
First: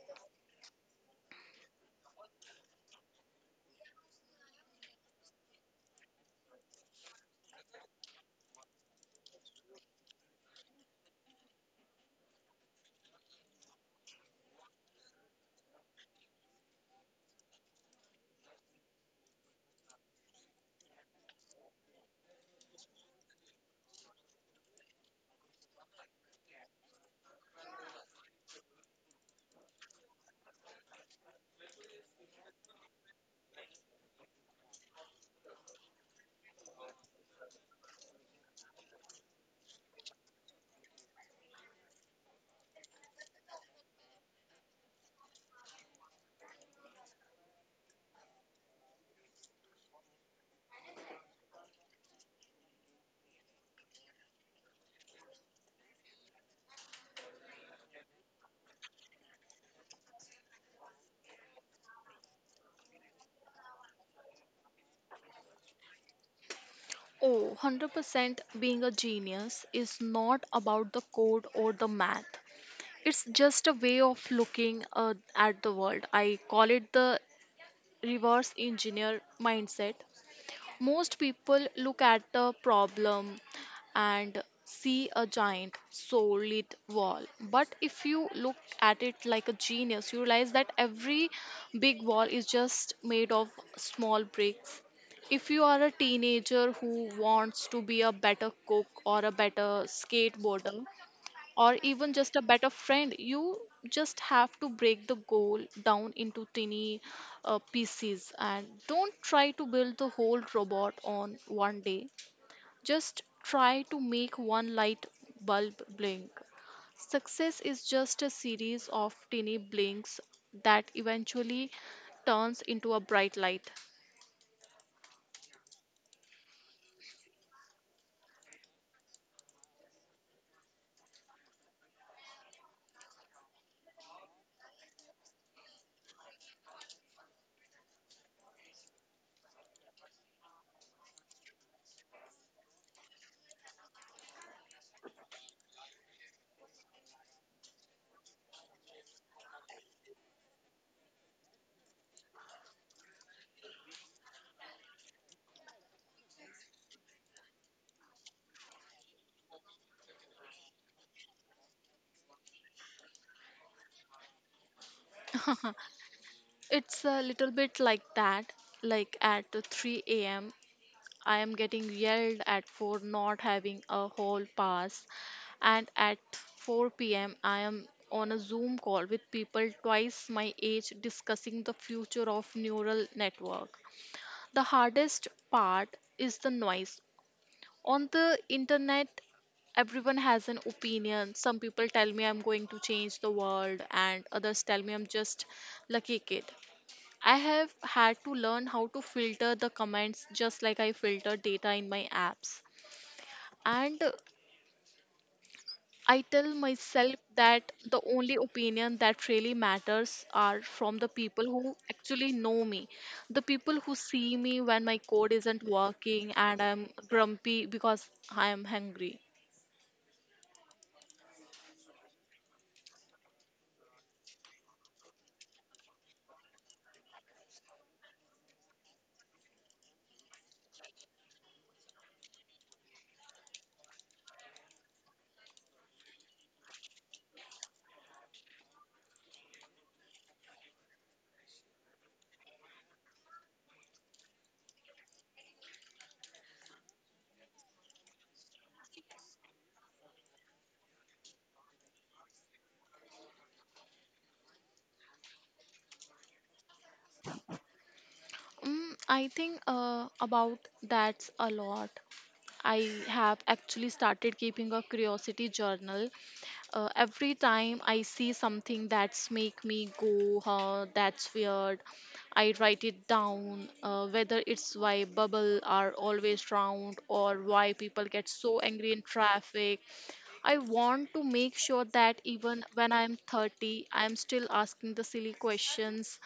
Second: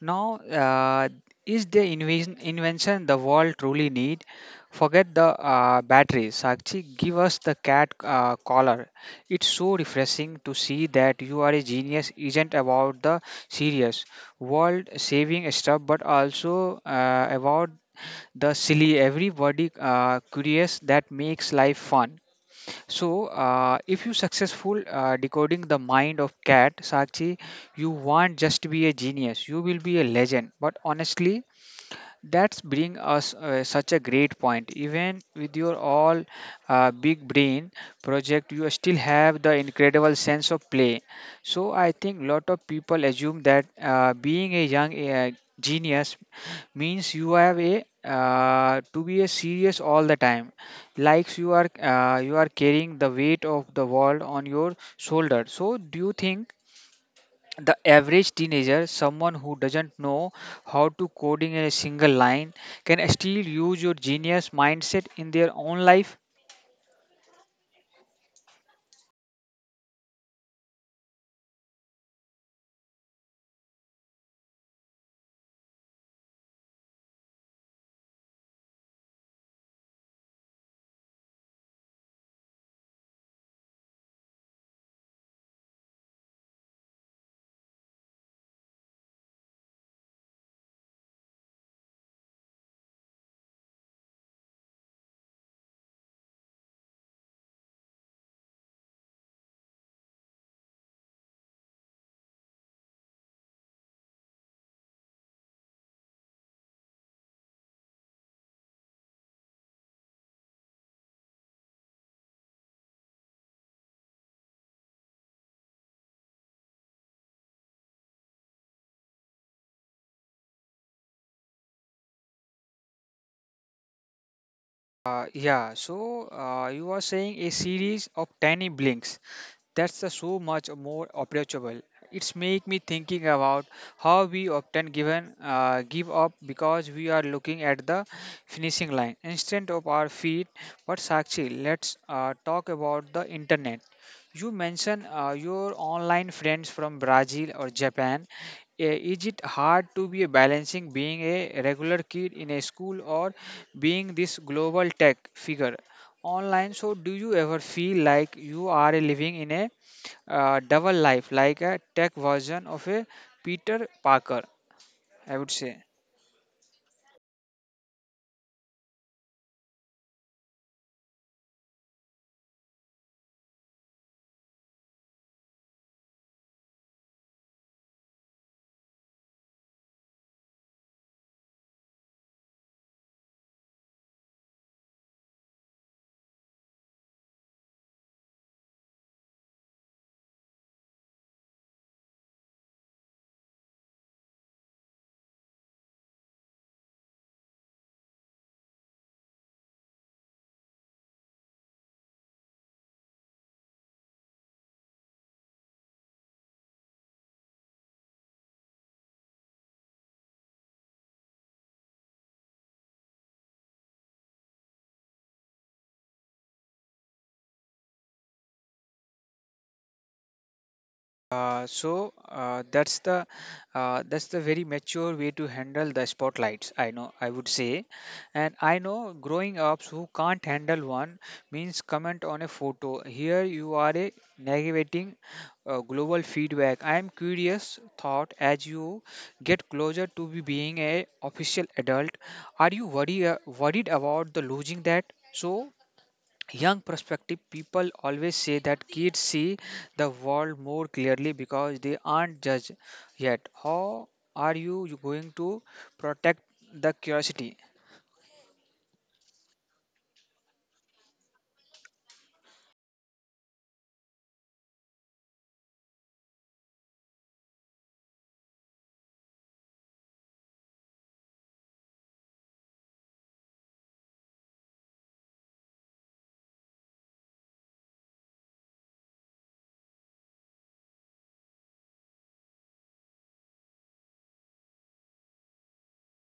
Speaker 1: Now, uh, is the inven- invention the world truly need? Forget the uh, batteries. Sakshi, give us the cat uh, collar. It's so refreshing to see that you are a genius isn't about the serious world-saving stuff, but also uh, about the silly, everybody uh, curious that makes life fun. So, uh, if you successful uh, decoding the mind of cat Sakshi, you won't just be a genius; you will be a legend. But honestly, that's bring us uh, such a great point. Even with your all uh, big brain project, you still have the incredible sense of play. So I think lot of people assume that uh, being a young uh, genius means you have a uh, to be a serious all the time, like you are uh, you are carrying the weight of the world on your shoulder. So do you think the average teenager, someone who doesn't know how to coding in a single line, can still use your genius mindset in their own life?
Speaker 2: Oh, one hundred percent being a genius is not about the code or the math. It's just a way of looking uh, at the world. I call it the reverse engineer mindset. Most people look at the problem and see a giant solid wall. But if you look at it like a genius, you realize that every big wall is just made of small bricks. If you are a teenager who wants to be a better cook or a better skateboarder, or even just a better friend, you just have to break the goal down into tiny uh, pieces, and don't try to build the whole robot on one day. Just try to make one light bulb blink. Success is just a series of tiny blinks that eventually turns into a bright light.
Speaker 1: Uh, yeah, so uh, you are saying a series of tiny blinks. That's a so much more approachable. It's make me thinking about how we often given uh, give up because we are looking at the finishing line instead of our feet. But Sakshi, let's uh, talk about the internet. You mentioned uh, your online friends from Brazil or Japan. Eh, is it hard to be balancing being a regular kid in a school or being this global tech figure online? So, do you ever feel like you are living in a uh, double life, like a tech version of a Peter Parker? I would say.
Speaker 2: It's a little bit like that. Like, at three a.m. I am getting yelled at for not having a hall pass, and at four p m, I am on a Zoom call with people twice my age discussing the future of neural network. The hardest part is the noise. On the internet, everyone has an opinion. Some people tell me I'm going to change the world, and others tell me I'm just lucky kid. I have had to learn how to filter the comments just like I filter data in my apps. And I tell myself that the only opinion that really matters are from the people who actually know me. The people who see me when my code isn't working and I'm grumpy because I am hungry.
Speaker 1: Uh, so uh, that's the uh, that's the very mature way to handle the spotlights. I know I would say, and I know growing ups who can't handle one means comment on a photo. Here you are a navigating uh, global feedback. I am curious thought as you get closer to be being a official adult. Are you worry uh, worried about the losing that? So young perspective people always say that kids see the world more clearly because they aren't judged yet. How are you you going to protect the curiosity?
Speaker 2: Mm, I think uh, about that's a lot. I have actually started keeping a curiosity journal. Uh, every time I see something that's make me go huh, that's weird, I write it down, uh, whether it's why bubble are always round or why people get so angry in traffic. I want to make sure that even when I'm thirty I'm still asking the silly questions.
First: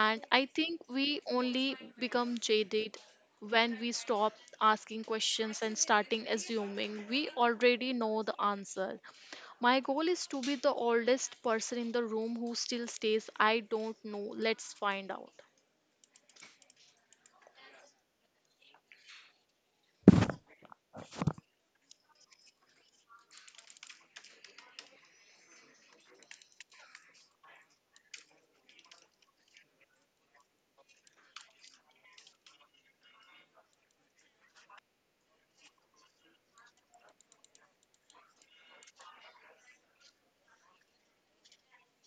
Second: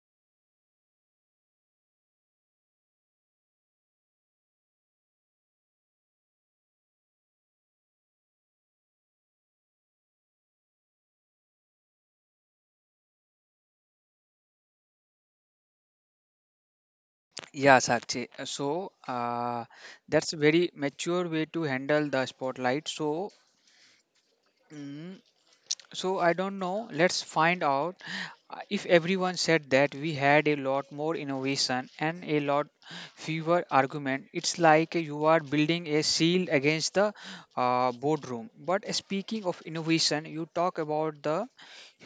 Speaker 2: And I think we only become jaded when we stop asking questions and starting assuming we already know the answer. My goal is to be the oldest person in the room who still stays, I don't know, let's find out.
Speaker 1: Yeah, Sakshi, so uh, that's a very mature way to handle the spotlight. So mm, so I don't know. Let's find out. Uh, If everyone said that we had a lot more innovation and a lot fewer argument, it's like you are building a shield against the uh, boardroom. But speaking of innovation, you talk about the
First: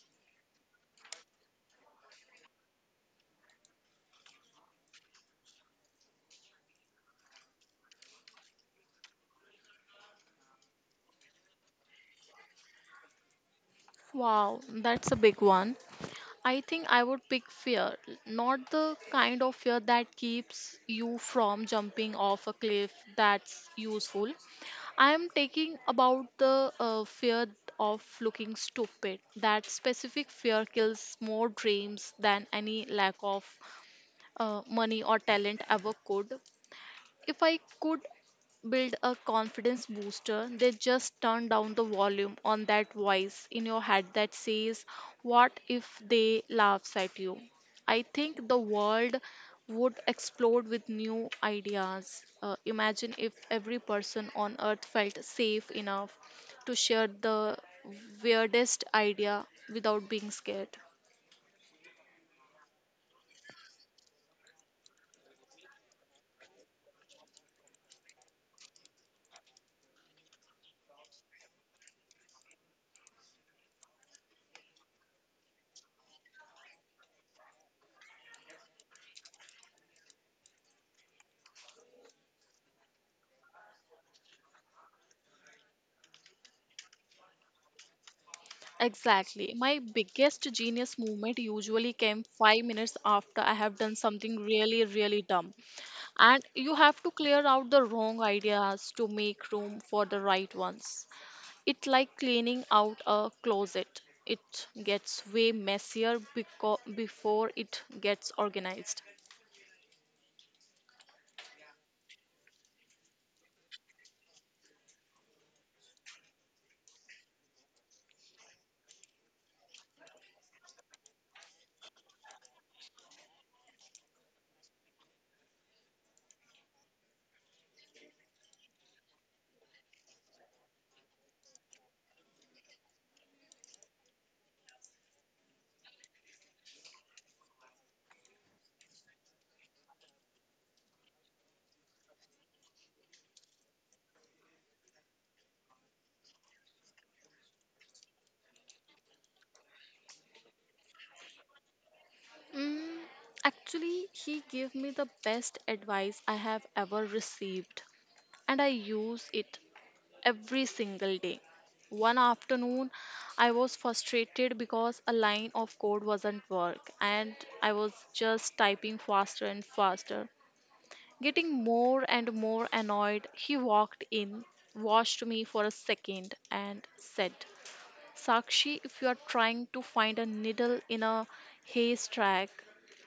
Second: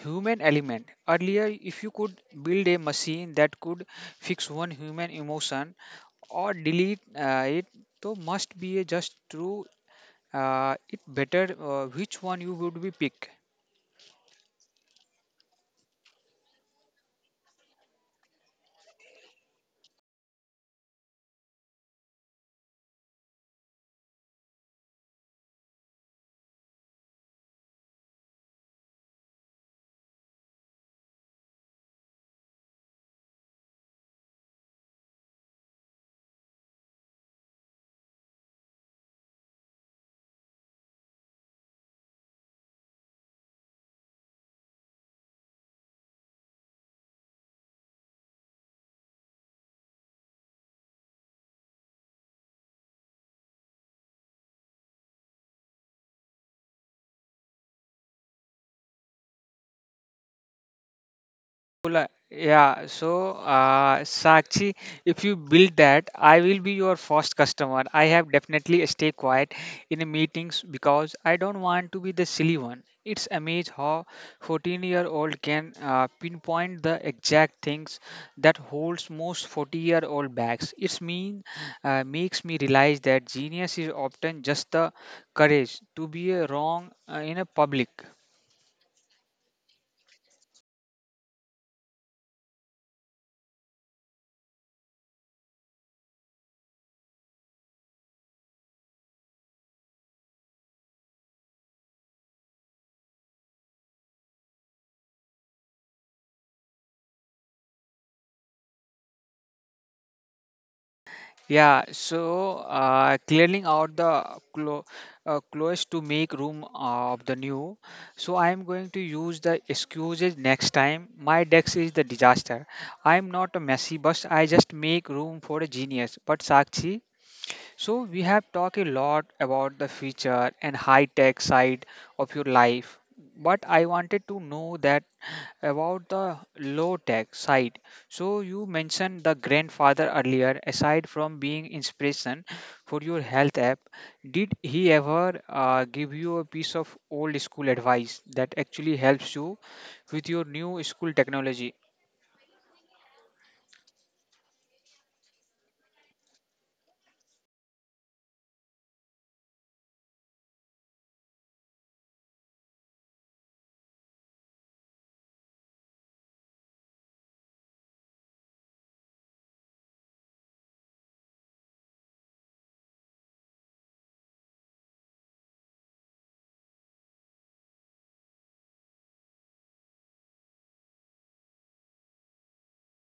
Speaker 1: human element. Earlier, if you could build a machine that could fix one human emotion or delete uh, it, so must be a just true. Uh, it better uh, which one you would be pick.
Speaker 2: Wow, that's a big one. I think I would pick fear, not the kind of fear that keeps you from jumping off a cliff, that's useful. I am taking about the uh, fear of looking stupid. That specific fear kills more dreams than any lack of uh, money or talent ever could. If I could build a confidence booster, they just turn down the volume on that voice in your head that says, what if they laughs at you? I think the world would explode with new ideas. Uh, imagine if every person on earth felt safe enough to share the weirdest idea without being scared.
Speaker 1: Pula- Yeah, so uh, Sakshi, if you build that, I will be your first customer. I have definitely stay quiet in meetings because I don't want to be the silly one. It's amazing how fourteen-year-old can uh, pinpoint the exact things that holds most forty-year-old backs. It's mean uh, makes me realize that genius is often just the courage to be uh, wrong uh, in a public.
Speaker 2: Exactly. My biggest genius moment usually came five minutes after I have done something really, really dumb. And you have to clear out the wrong ideas to make room for the right ones. It's like cleaning out a closet. It gets way messier beco- before it gets organized.
Speaker 1: Yeah, so uh, clearing out the clo- uh, clothes to make room uh, of the new. So I am going to use the excuses next time. My desk is the disaster. I am not a messy bus. I just make room for a genius. But Sakshi, so we have talked a lot about the future and high-tech side of your life. But I wanted to know that about the low-tech side. So you mentioned the grandfather earlier. Aside from being inspiration for your health app, did he ever uh, give you a piece of old school advice that actually helps you with your new school technology?
Speaker 2: Mm, actually, he gave me the best advice I have ever received, and I use it every single day. One afternoon, I was frustrated because a line of code wasn't work and I was just typing faster and faster. Getting more and more annoyed, he walked in, watched me for a second, and said, Sakshi, if you are trying to find a needle in a haystack,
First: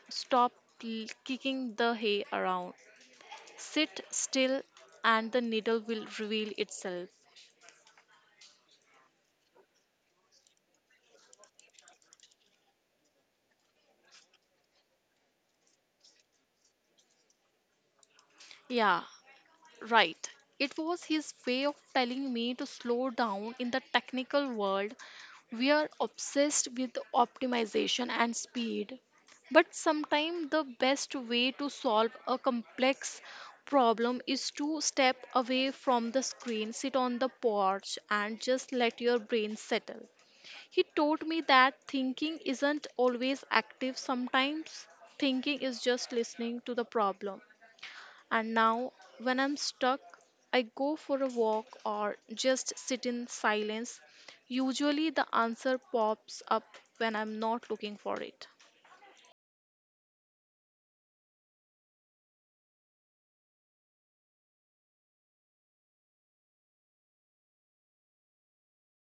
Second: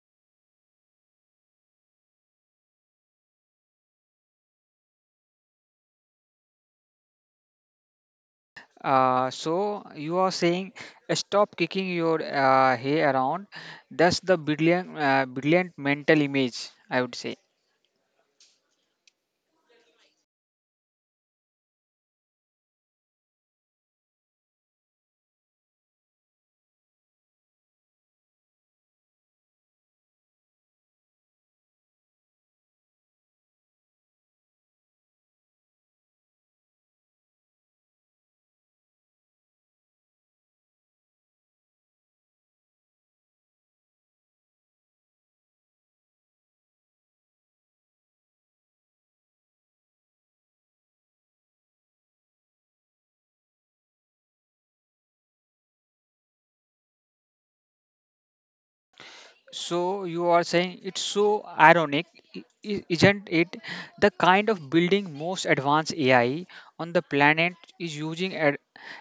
Speaker 2: stop l- kicking the hay around. Sit still and the needle will reveal itself.
Speaker 1: Uh, so you are saying uh, stop kicking your uh, hair around. That's the brilliant, uh, brilliant mental image, I would say.
Speaker 2: Yeah, right. It was his way of telling me to slow down. In the technical world, we are obsessed with optimization and speed. But sometimes the best way to solve a complex problem is to step away from the screen, sit on the porch, and just let your brain settle. He taught me that thinking isn't always active, sometimes thinking is just listening to the problem. And now, when I'm stuck, I go for a walk or just sit in silence. Usually, the answer pops up when I'm not looking for it.
Speaker 1: So you are saying it's so ironic, i- i- isn't it? The kind of building most advanced A I on the planet is using ad-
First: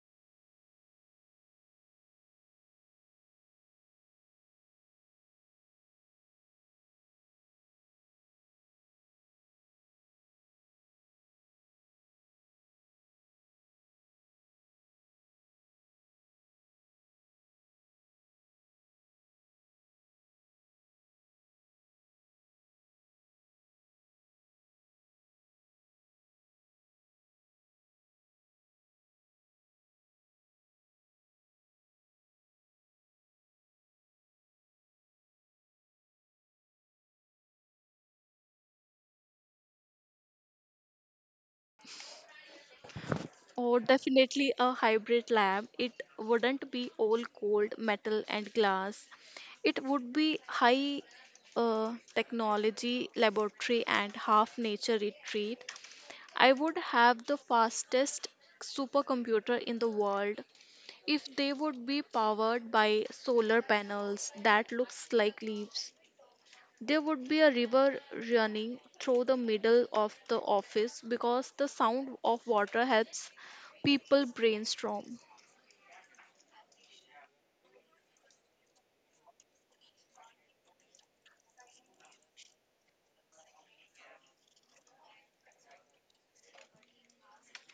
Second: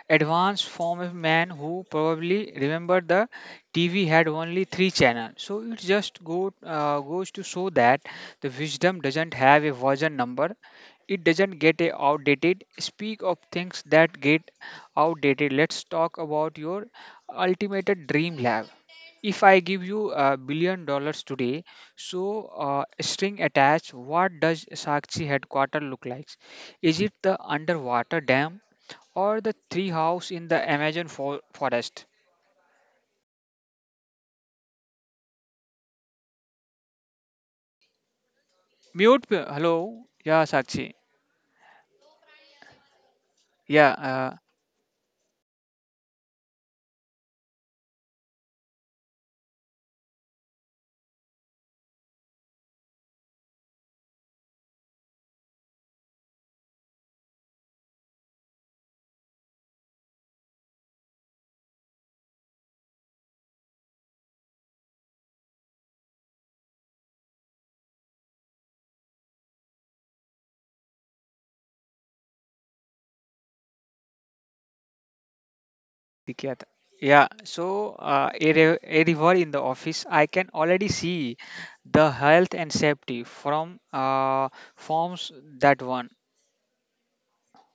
Speaker 1: advanced form of man who probably remember the T V had only three channels. So it just go uh, goes to show that the wisdom doesn't have a version number. It doesn't get a outdated. Speak of things that get outdated. Let's talk about your ultimate dream lab. If I give you a billion dollars today, so uh, string attached, what does Sakshi headquarter look like? Is it the underwater dam or the tree house in the Amazon for- forest? Mute. pe- Hello. Yeah, Sakshi.
Speaker 2: Or
Speaker 1: Yeah. Uh,
Speaker 2: definitely a hybrid lab. It wouldn't be all cold metal and glass. It would be high uh, technology laboratory and half nature retreat. I would have the fastest supercomputer in the world if they would be powered by solar panels that looks like leaves. There would be a river running through the middle of the office because the sound of water helps people brainstorm.
Speaker 1: दिख गया था. Yeah. So uh, a, re- a river in the office. I can already see the health and safety from uh, forms that one.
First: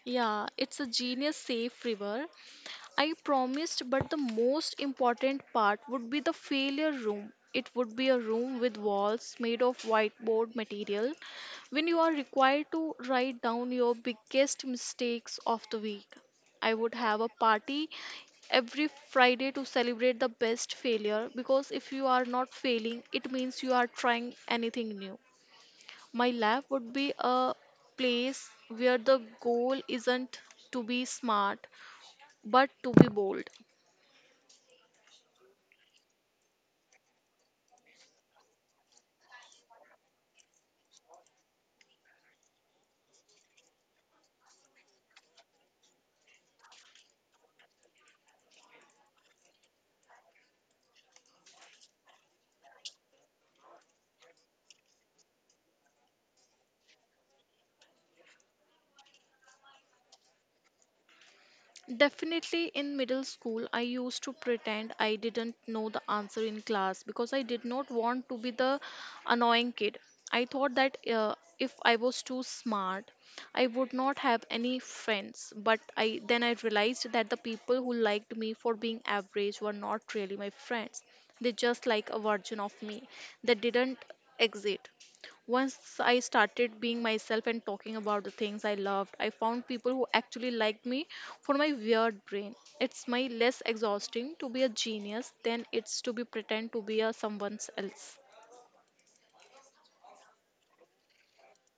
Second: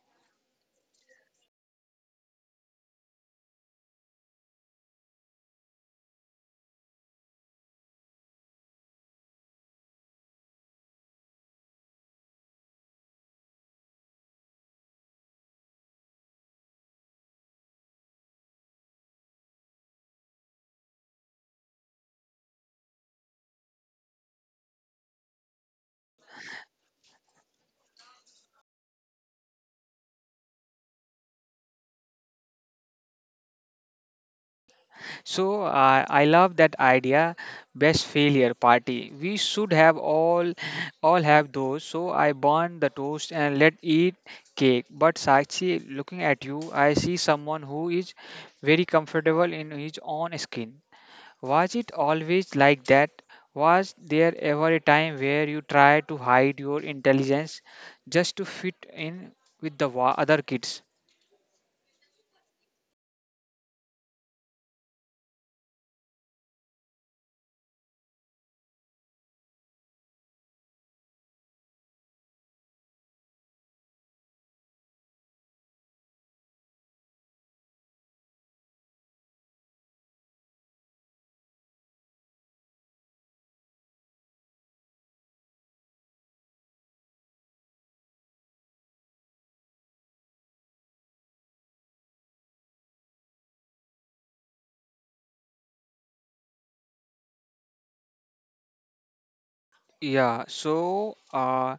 Speaker 2: Yeah, it's a genius safe river I promised, but the most important part would be the failure room. It would be a room with walls made of whiteboard material when you are required to write down your biggest mistakes of the week. I would have a party every Friday to celebrate the best failure because if you are not failing, it means you are trying anything new. My lab would be a place where the goal isn't to be smart but to be bold.
Speaker 1: So uh, I love that idea, best failure party. We should have all all have those. So I burn the toast and let eat cake. But Sakshi, looking at you, I see someone who is very comfortable in his own skin. Was it always like that? Was there ever a time where you tried to hide your intelligence just to fit in with the wa- other kids?
Speaker 2: Definitely in middle school, I used to pretend I didn't know the answer in class because I did not want to be the annoying kid. I thought that uh, if I was too smart, I would not have any friends. But I then I realized that the people who liked me for being average were not really my friends. They just like a version of me that didn't exist. Once I started being myself and talking about the things I loved, I found people who actually liked me for my weird brain. It's my less exhausting to be a genius than it's to be pretend to be a someone else.
Speaker 1: Yeah, so uh,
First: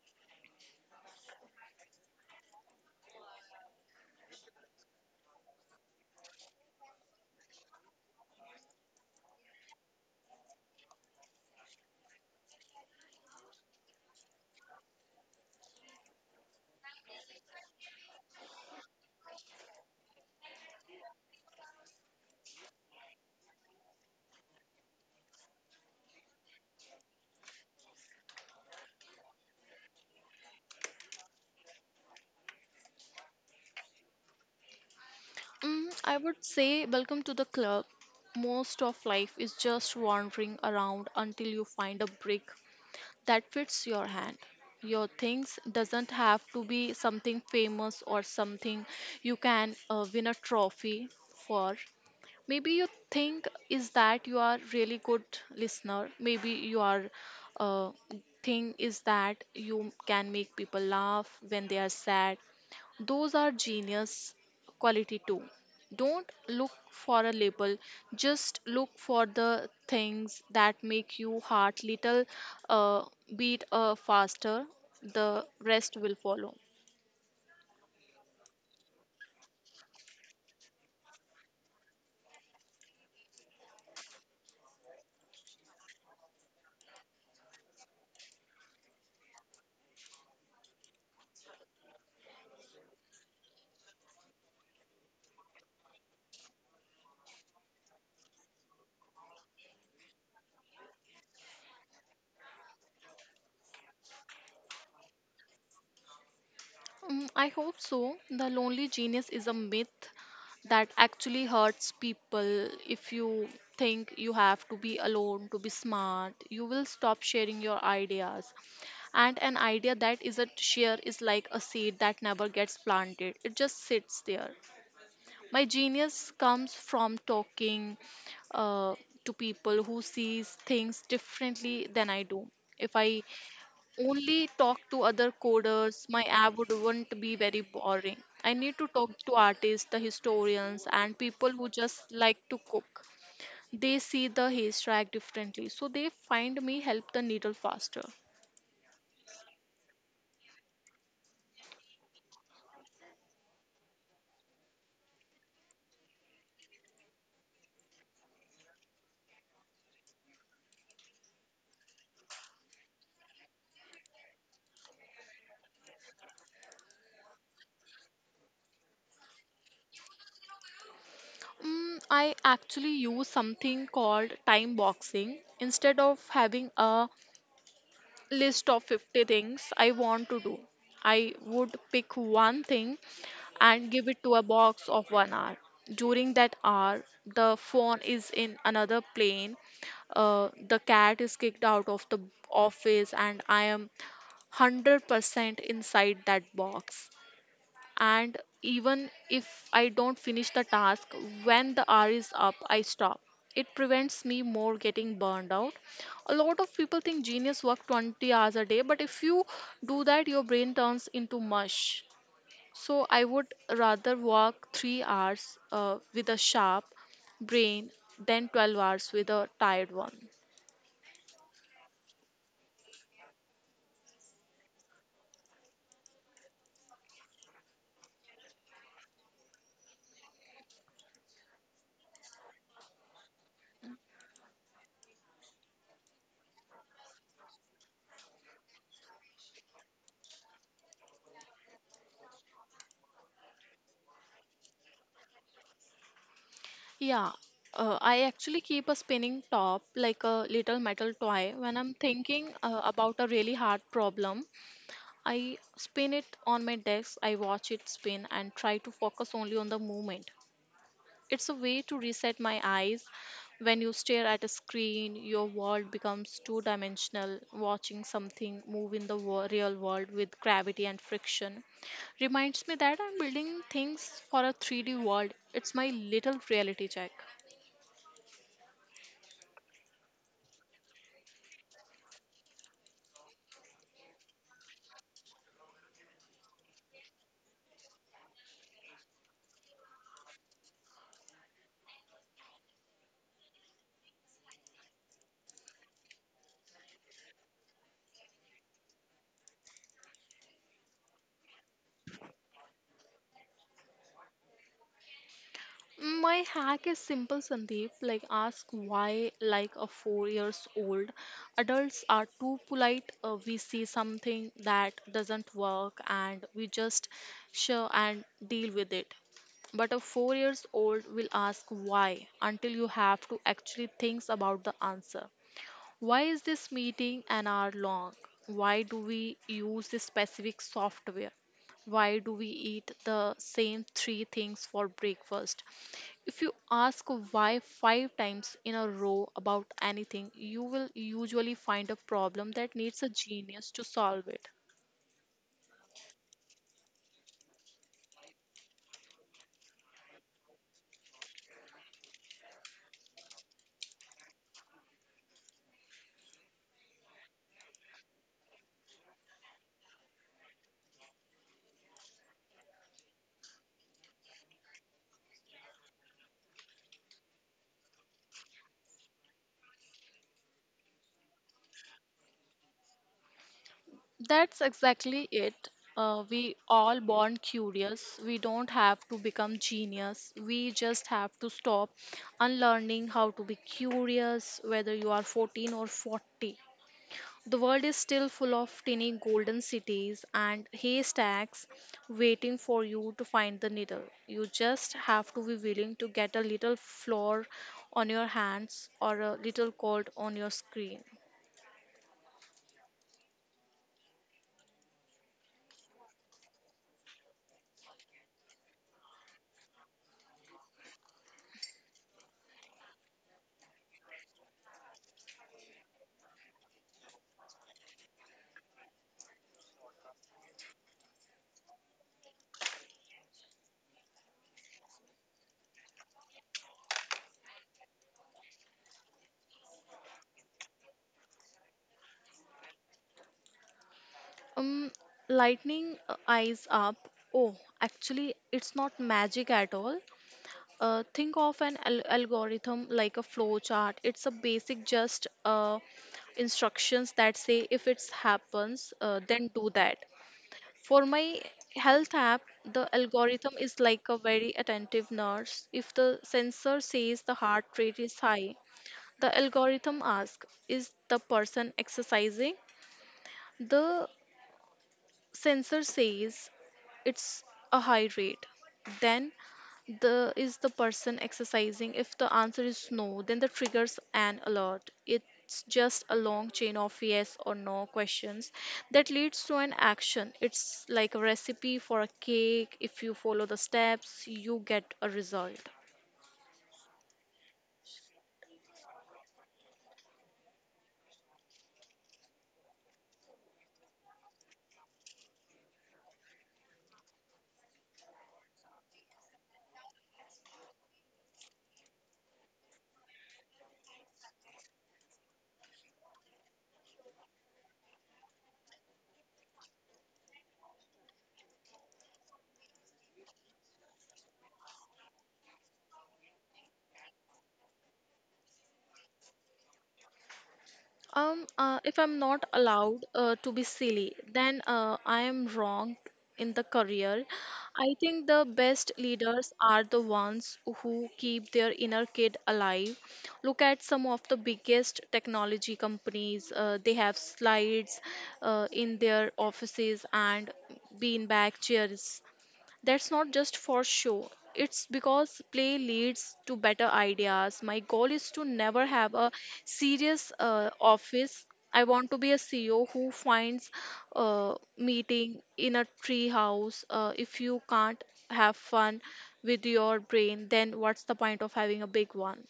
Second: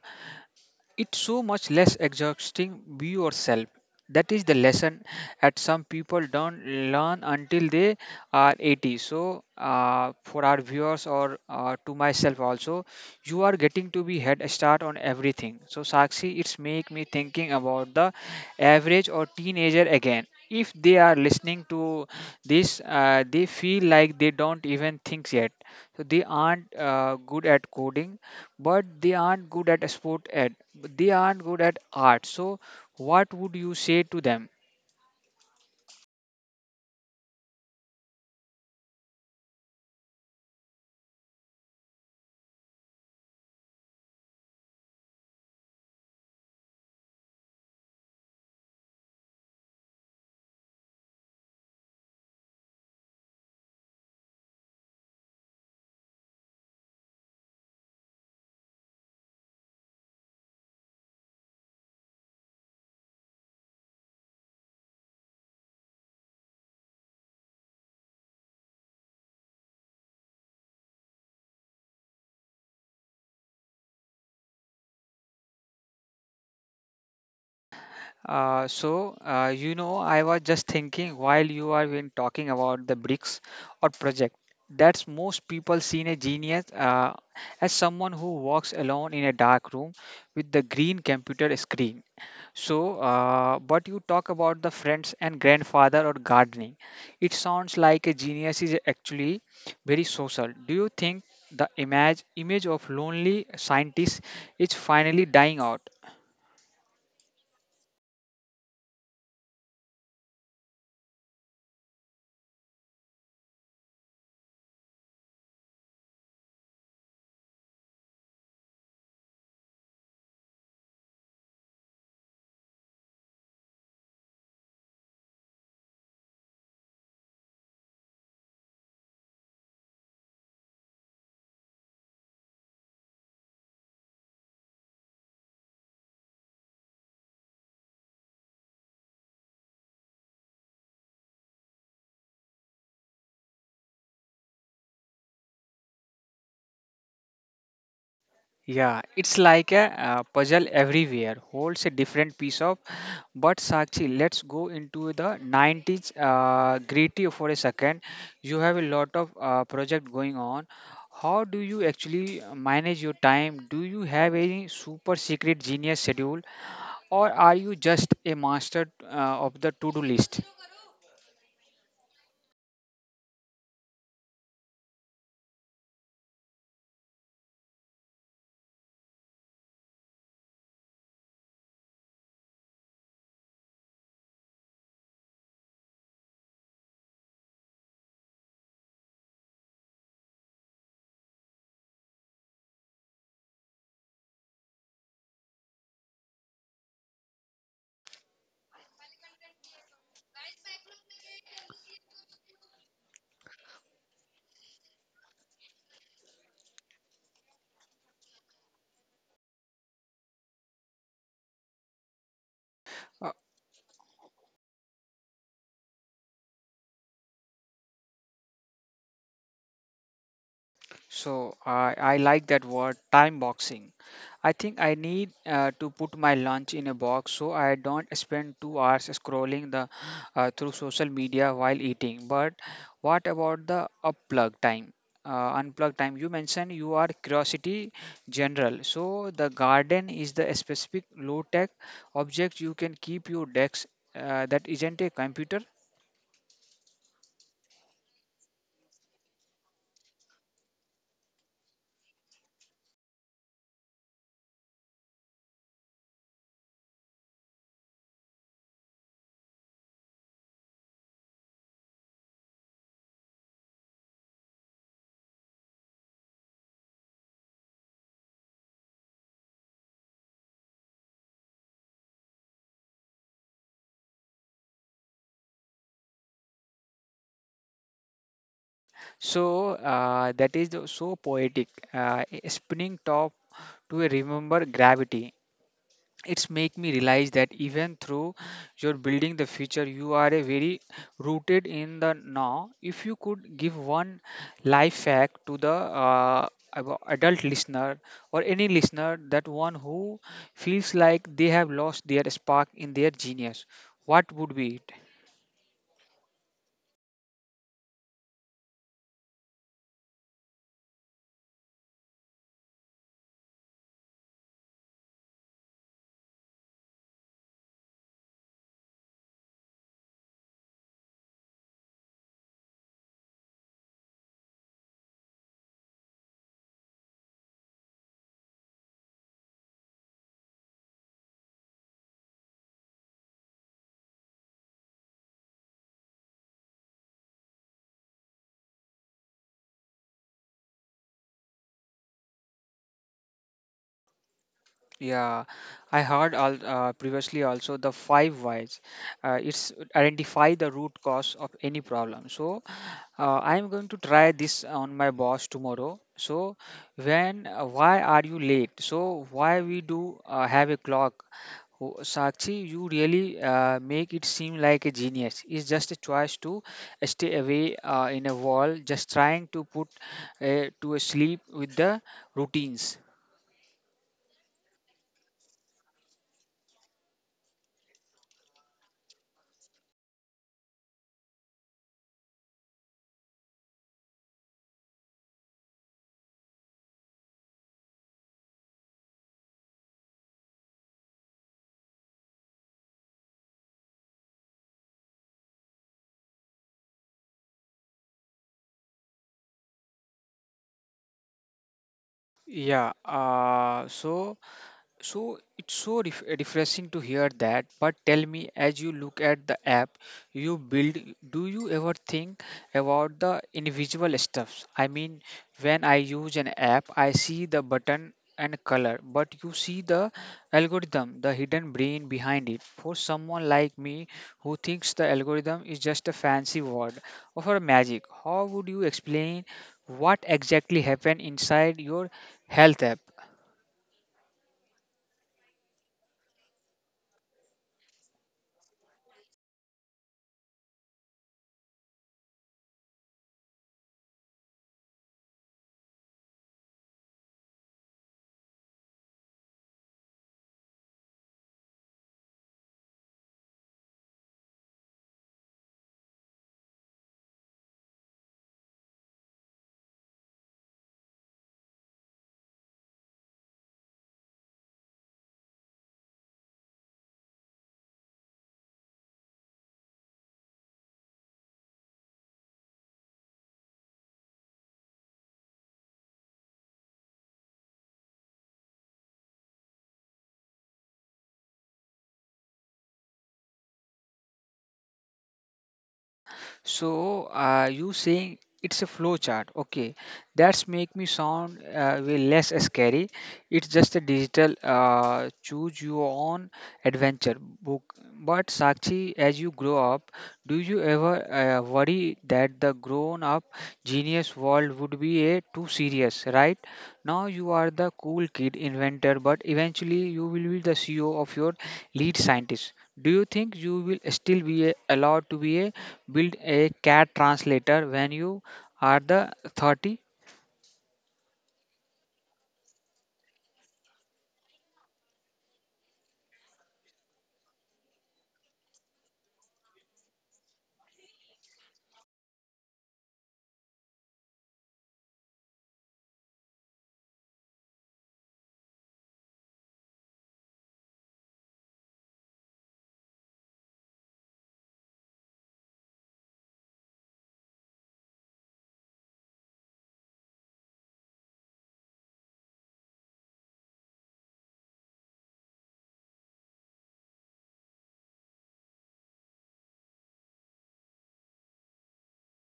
Speaker 1: it's so much less exhausting be yourself. That is the lesson that some people don't learn until they are eighty. So, uh, for our viewers or uh, to myself also, you are getting to be head start on everything. So, Sakshi, it's make me thinking about the average or teenager again. If they are listening to this, uh, they feel like they don't even think yet. So, they aren't uh, good at coding but they aren't good at sport ed. They aren't good at art. So what would you say to them?
Speaker 2: Mm, I would say welcome to the club. Most of life is just wandering around until you find a brick that fits your hand. Your things doesn't have to be something famous or something you can uh, win a trophy for. Maybe you think is that you are really good listener, maybe you are uh, thing is that you can make people laugh when they are sad. Those are genius quality too. Don't look for a label, just look for the things that make you heart little uh, beat uh, faster. The rest will follow.
Speaker 1: Uh, so, uh, you know, I was just thinking while you are been talking about the bricks or project, that's most people seen a genius uh, as someone who walks alone in a dark room with the green computer screen. So, uh, but you talk about the friends and grandfather or gardening. It sounds like a genius is actually very social. Do you think the image image of lonely scientist is finally dying out?
Speaker 2: Mm, I hope so. The lonely genius is a myth that actually hurts people. If you think you have to be alone to be smart, you will stop sharing your ideas. And an idea that isn't shared is like a seed that never gets planted, it just sits there. My genius comes from talking uh, to people who sees things differently than I do. If I only talk to other coders, my app would wouldn't be very boring. I need to talk to artists, the historians, and people who just like to cook. They see the haystack differently, so they find me help the needle faster.
Speaker 1: Yeah, it's like a, uh puzzle everywhere, holds a different piece of. But Sakshi, let's go into the nineties uh, gritty for a second. You have a lot of uh, project going on. How do you actually manage your time? Do you have any super secret genius schedule, or are you just a master uh, of the to-do list?
Speaker 2: Mm, I actually use something called time boxing instead of having a list of fifty things I want to do. I would pick one thing and give it to a box of one hour. During that hour, the phone is in another plane, uh, the cat is kicked out of the office, and I am one hundred percent inside that box and even if I don't finish the task when the hour is up, I stop. It prevents me more getting burned out. A lot of people think genius work twenty hours a day, but if you do that, your brain turns into mush. So I would rather work three hours uh, with a sharp brain than twelve hours with a tired one.
Speaker 1: So I I like that word time boxing. I think I need uh, to put my lunch in a box so I don't spend two hours scrolling the uh, through social media while eating. But what about the unplug time? Uh, unplug time. You mentioned you are curiosity general. So the garden is the specific low tech object you can keep your desk uh, that isn't a computer.
Speaker 2: Yeah, uh, I actually keep a spinning top like a little metal toy when I'm thinking uh, about a really hard problem. I spin it on my desk, I watch it spin and try to focus only on the movement. It's a way to reset my eyes. When you stare at a screen, your world becomes two dimensional. Watching something move in the wo- real world with gravity and friction reminds me that I'm building things for a three D world. It's my little reality check.
Speaker 1: So uh, that is the- so poetic. Uh, a spinning top to a remember gravity. It's make me realize that even through you're building the future, you are a very rooted in the now. If you could give one life hack to the uh, abo- adult listener or any listener, that one who feels like they have lost their spark in their genius, what would be it?
Speaker 2: My hack is simple, Sandeep. Like, ask why, like a four years old. Adults are too polite. Uh, we see something that doesn't work and we just share and deal with it. But a four years old will ask why until you have to actually think about the answer. Why is this meeting an hour long? Why do we use this specific software? Why do we eat the same three things for breakfast? If you ask why five times in a row about anything, you will usually find a problem that needs a genius to solve it.
Speaker 1: Yeah, I heard al uh, previously also the five whys. Uh, it's identify the root cause of any problem. So uh, I'm going to try this on my boss tomorrow. So when uh, why are you late? So why we do uh, have a clock? Oh, Sakshi, you really uh, make it seem like a genius. It's just a choice to stay away uh, in a wall, just trying to put uh, to sleep with the routines.
Speaker 2: That's exactly it. Uh, we all born curious. We don't have to become genius. We just have to stop unlearning how to be curious, whether you are fourteen or forty. The world is still full of tiny golden cities and haystacks waiting for you to find the needle. You just have to be willing to get a little flour on your hands or a little cold on your screen.
Speaker 1: Yeah, uh, so. So it's so ref- refreshing to hear that. But tell me, as you look at the app you build, do you ever think about the individual stuffs? I mean, when I use an app, I see the button and color, but you see the algorithm, the hidden brain behind it. For someone like me who thinks the algorithm is just a fancy word or for magic, how would you explain what exactly happened inside your health app?
Speaker 2: Um, Lightning uh, eyes up. Oh, actually, it's not magic at all. Uh, think of an al- algorithm like a flow chart. It's a basic, just uh, instructions that say if it happens, uh, then do that. For my health app, the algorithm is like a very attentive nurse. If the sensor says the heart rate is high, the algorithm asks, is the person exercising? The sensor says it's a high rate, then the is the person exercising, if the answer is no then the triggers an alert. It's just a long chain of yes or no questions that leads to an action. It's like a recipe for a cake, if you follow the steps you get a result.
Speaker 1: So are you saying it's a flow chart? Okay, that's make me sound uh, way less scary. It's just a digital uh, choose your own adventure book. But Sakshi, as you grow up, do you ever uh, worry that the grown-up genius world would be a too serious? Right now, you are the cool kid inventor, but eventually you will be the C E O of your lead scientist. Do you think you will still be a- allowed to be a build a cat translator when you are the thirty?
Speaker 2: Um, uh, if I'm not allowed uh, to be silly, then uh, I am wrong in the career. I think the best leaders are the ones who keep their inner kid alive. Look at some of the biggest technology companies. Uh, they have slides uh, in their offices and beanbag chairs. That's not just for show. It's because play leads to better ideas. My goal is to never have a serious uh, office. I want to be a C E O who finds a meeting in a tree house. Uh, if you can't have fun with your brain, then what's the point of having a big one?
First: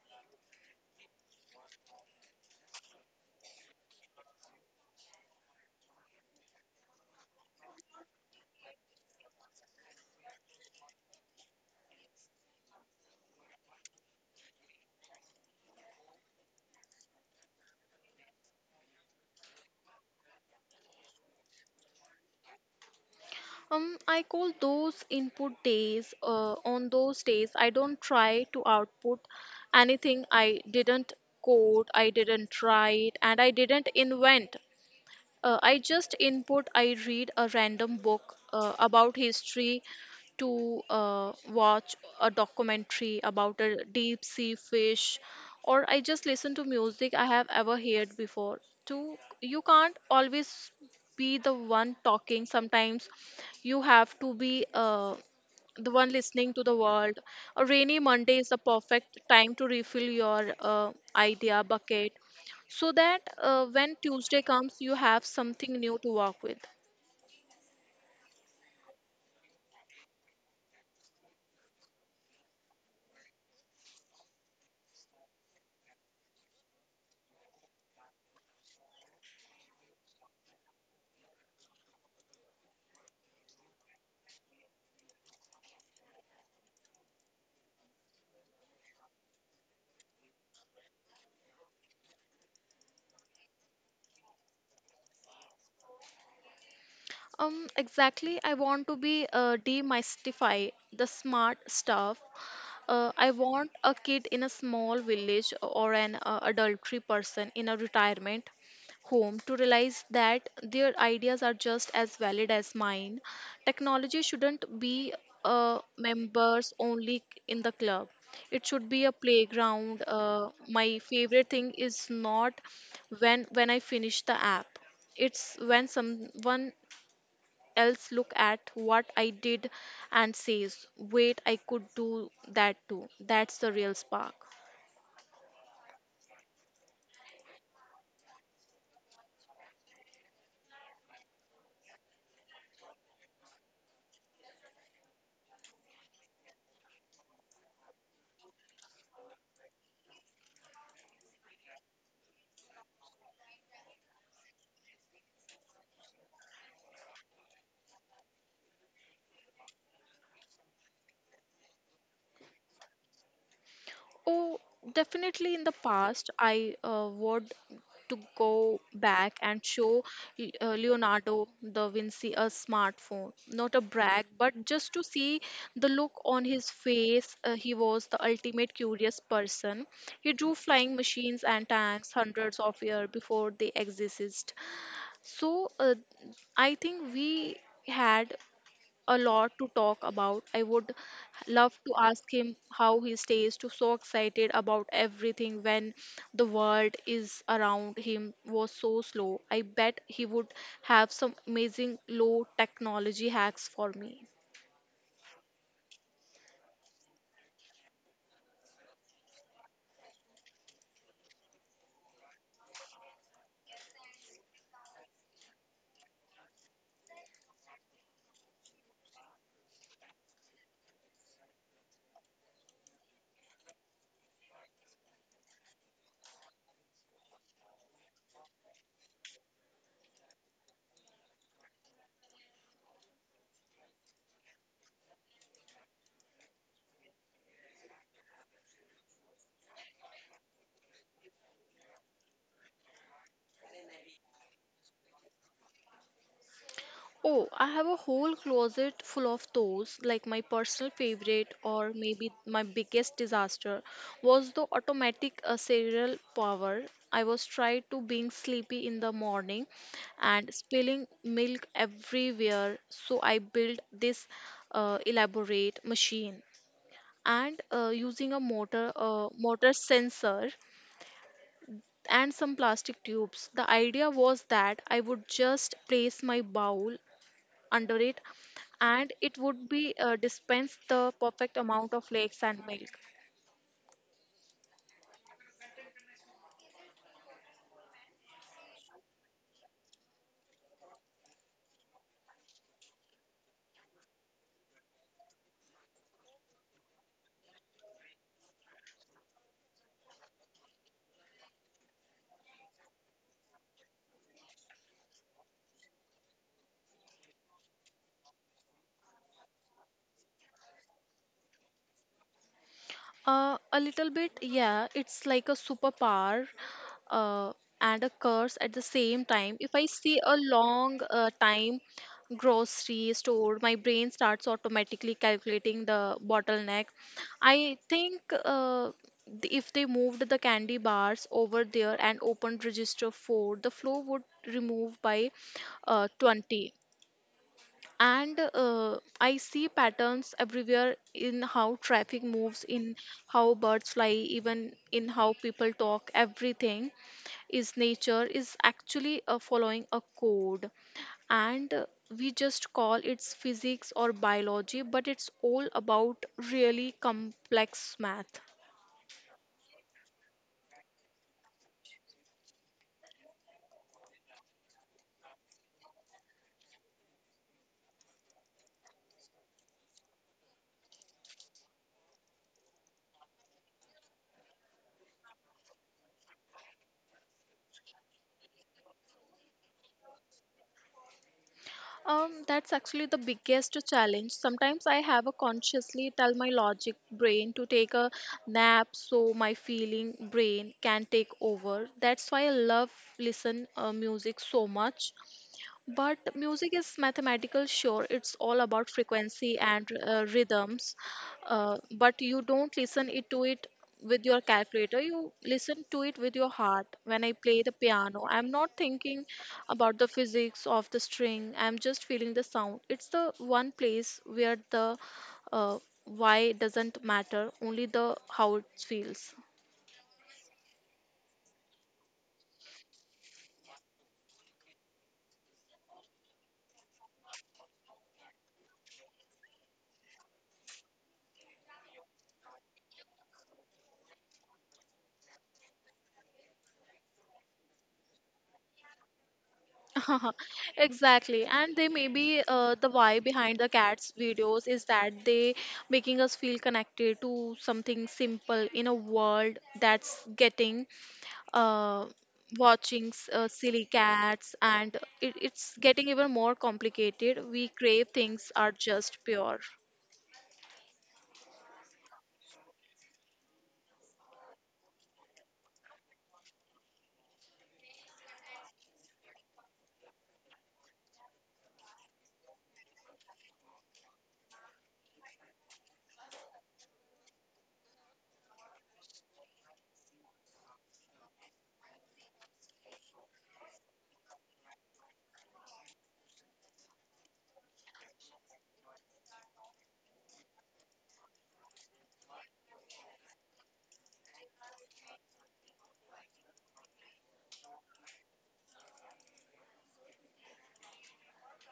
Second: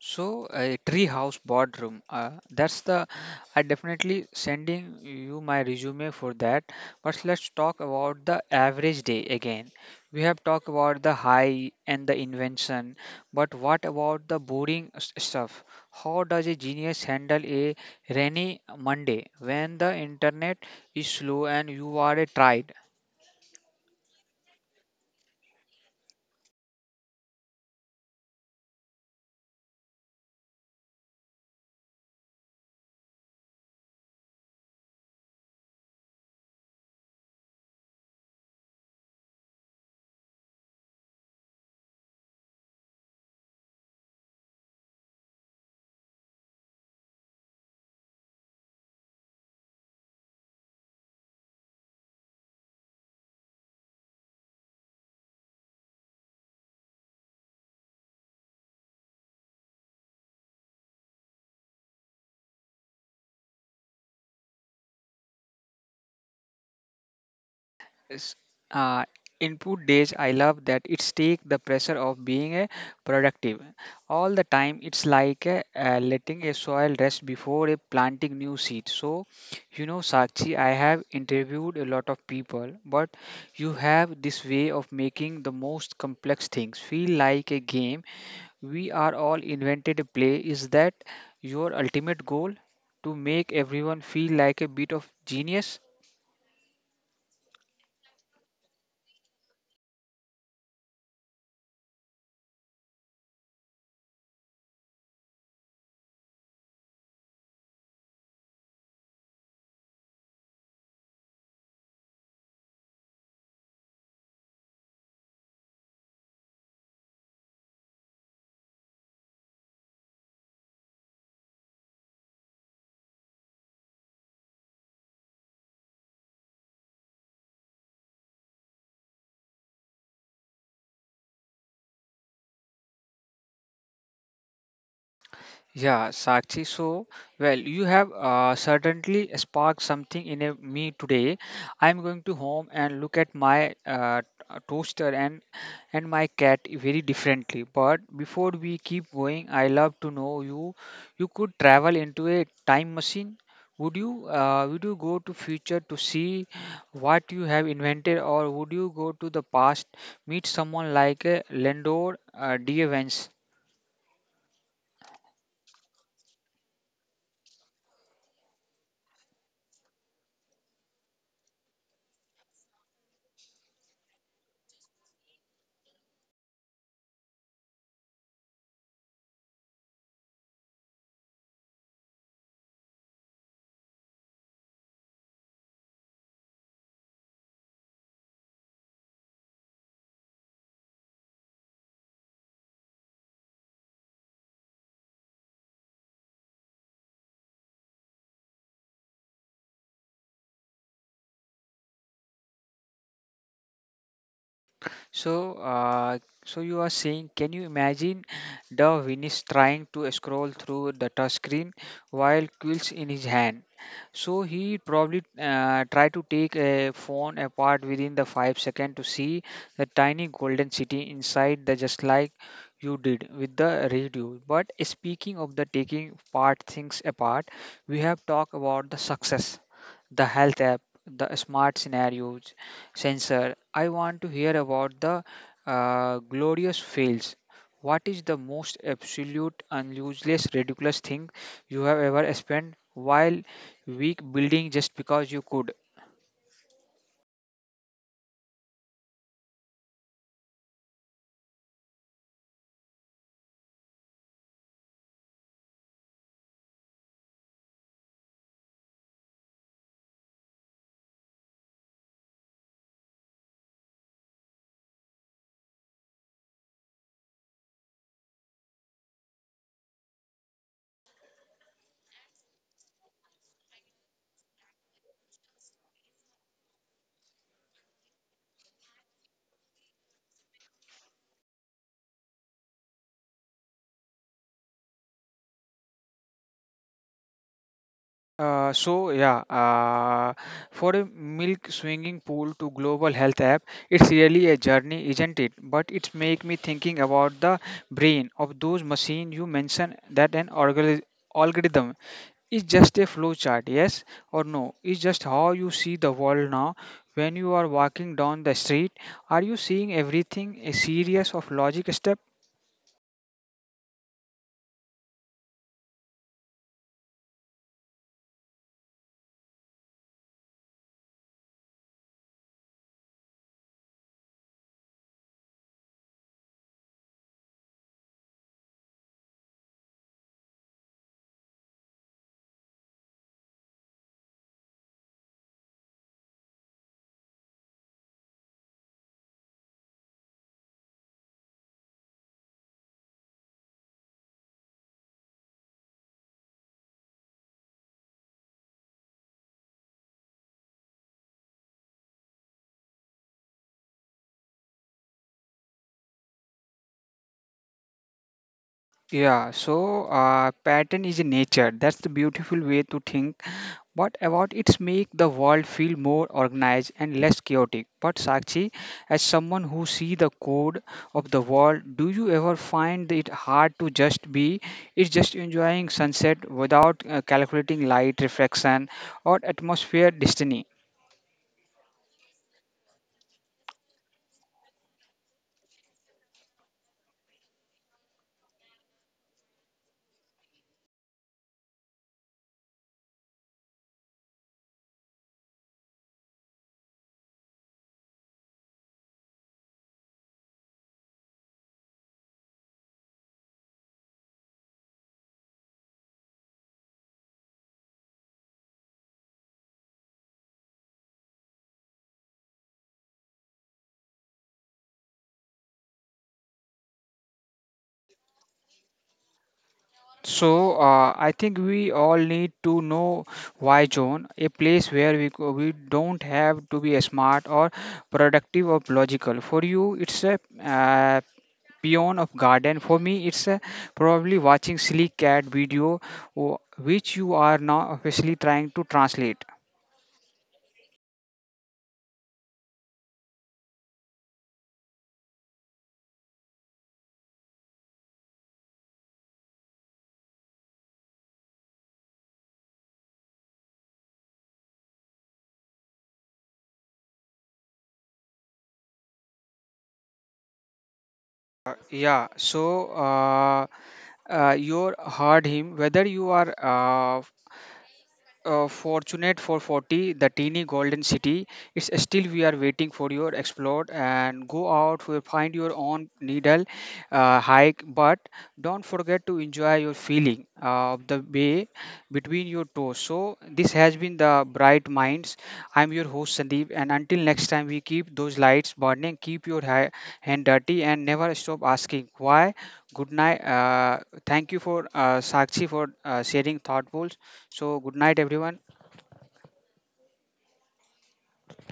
Speaker 1: So a treehouse boardroom, uh, that's the, I definitely sending you my resume for that. But let's talk about the average day again. We have talked about the high and the invention, but what about the boring s- stuff? How does a genius handle a rainy Monday when the internet is slow and you are a tried?
Speaker 2: Um, I call those input days. Uh, on those days, I don't try to output anything. I didn't code, I didn't write, and I didn't invent. Uh, I just input, I read a random book uh, about history to uh, watch a documentary about a deep sea fish, or I just listen to music I have ever heard before. To you can't always be the one talking. Sometimes you have to be uh, the one listening to the world. A rainy Monday is the perfect time to refill your uh, idea bucket so that uh, when Tuesday comes, you have something new to work with.
Speaker 1: Yes. Uh, Input days, I love that it's take the pressure of being a productive all the time. It's like a, uh, letting a soil rest before a planting new seed. So, you know, Sakshi, I have interviewed a lot of people, but you have this way of making the most complex things feel like a game. We are all invented a play. Is that your ultimate goal? To make everyone feel like a bit of genius?
Speaker 2: Um, exactly, I want to be uh, demystify the smart stuff. Uh, I want a kid in a small village or an uh, adultery person in a retirement home to realize that their ideas are just as valid as mine. Technology shouldn't be uh, members only in the club. It should be a playground. Uh, my favorite thing is not when when I finish the app. It's when someone else look at what I did and says, wait, I could do that too. That's the real spark.
Speaker 1: Yeah, Sakshi. So, well, you have uh, certainly sparked something in a, me today. I'm going to home and look at my uh, uh, toaster and and my cat very differently. But before we keep going, I love to know you. You could travel into a time machine. Would you uh, would you go to future to see what you have invented, or would you go to the past, meet someone like uh, Landor uh, D.
Speaker 2: Oh, definitely in the past, I uh, would to go back and show Le- uh, Leonardo da Vinci a smartphone. Not a brag, but just to see the look on his face. Uh, he was the ultimate curious person. He drew flying machines and tanks hundreds of years before they existed. So, uh, I think we had a lot to talk about. I would love to ask him how he stays to so excited about everything when the world is around him was so slow. I bet he would have some amazing low technology hacks for me.
Speaker 1: So, uh, so you are saying, can you imagine the Venus trying to scroll through the touch screen while quills in his hand? So he probably uh, tried to take a phone apart within the five second to see the tiny golden city inside the just like you did with the radio. But speaking of the taking part things apart, we have talked about the success, the health app, the smart scenarios, sensor. I want to hear about the uh, glorious fails. What is the most absolute and useless, ridiculous thing you have ever spent while week building just because you could?
Speaker 2: Oh, I have a whole closet full of those. Like my personal favorite, or maybe my biggest disaster, was the automatic uh, serial power. I was tried to being sleepy in the morning and spilling milk everywhere. So I built this uh, elaborate machine and uh, using a motor uh, motor sensor and some plastic tubes. The idea was that I would just place my bowl under it, and it would be uh, dispense the perfect amount of flakes and milk.
Speaker 1: Uh, so yeah, uh, for a milk swinging pool to global health app, it's really a journey, isn't it? But it's make me thinking about the brain of those machine you mentioned that an organ algorithm is just a flow chart, yes or no. Is just how you see the world now. When you are walking down the street, are you seeing everything a series of logic step?
Speaker 2: Uh, a little bit, yeah. It's like a superpower uh, and a curse at the same time. If I see a long uh, time grocery store, my brain starts automatically calculating the bottleneck. I think uh, th- if they moved the candy bars over there and opened register four, the flow would remove by uh, twenty. And uh, I see patterns everywhere in how traffic moves, in how birds fly, even in how people talk. Everything is nature is actually uh, following a code, and uh, we just call it's physics or biology, but it's all about really complex math.
Speaker 1: Yeah, so uh, pattern is in nature. That's the beautiful way to think. What about it's make the world feel more organized and less chaotic? But Sakshi, as someone who see the code of the world, do you ever find it hard to just be? It's just enjoying sunset without uh, calculating light reflection or atmosphere destiny.
Speaker 2: Um, that's actually the biggest challenge. Sometimes I have a consciously tell my logic brain to take a nap so my feeling brain can take over. That's why I love listen uh, music so much. But music is mathematical, sure, it's all about frequency and uh, rhythms. Uh, but you don't listen it to it with your calculator, you listen to it with your heart. When I play the piano, I'm not thinking about the physics of the string, I'm just feeling the sound. It's the one place where the uh, why doesn't matter, only the how it feels.
Speaker 1: So uh, I think we all need to know why zone, a place where we go- we don't have to be smart or productive or logical. For you, it's a, uh, beyond of garden. For me it's uh, probably watching silly cat video, wh- which you are now officially trying to translate.
Speaker 2: Exactly, and they may be uh, the why behind the cats videos is that they making us feel connected to something simple in a world that's getting uh, watching s- uh, silly cats, and it, it's getting even more complicated. We crave things are just pure.
Speaker 1: Uh, yeah so uh, uh, you heard him, whether you are uh, uh, fortunate for forty, the teeny golden city, it's still we are waiting for your explore and go out for find your own needle, uh, hike, but don't forget to enjoy your feeling of the bay between your toes. So this has been The Bright Minds. I'm your host Sandeep, and until next time, we keep those lights burning, keep your ha- hand dirty, and never stop asking why. Good night. Uh, thank you for uh, Sakshi for uh, sharing thoughtful. So, good night, everyone.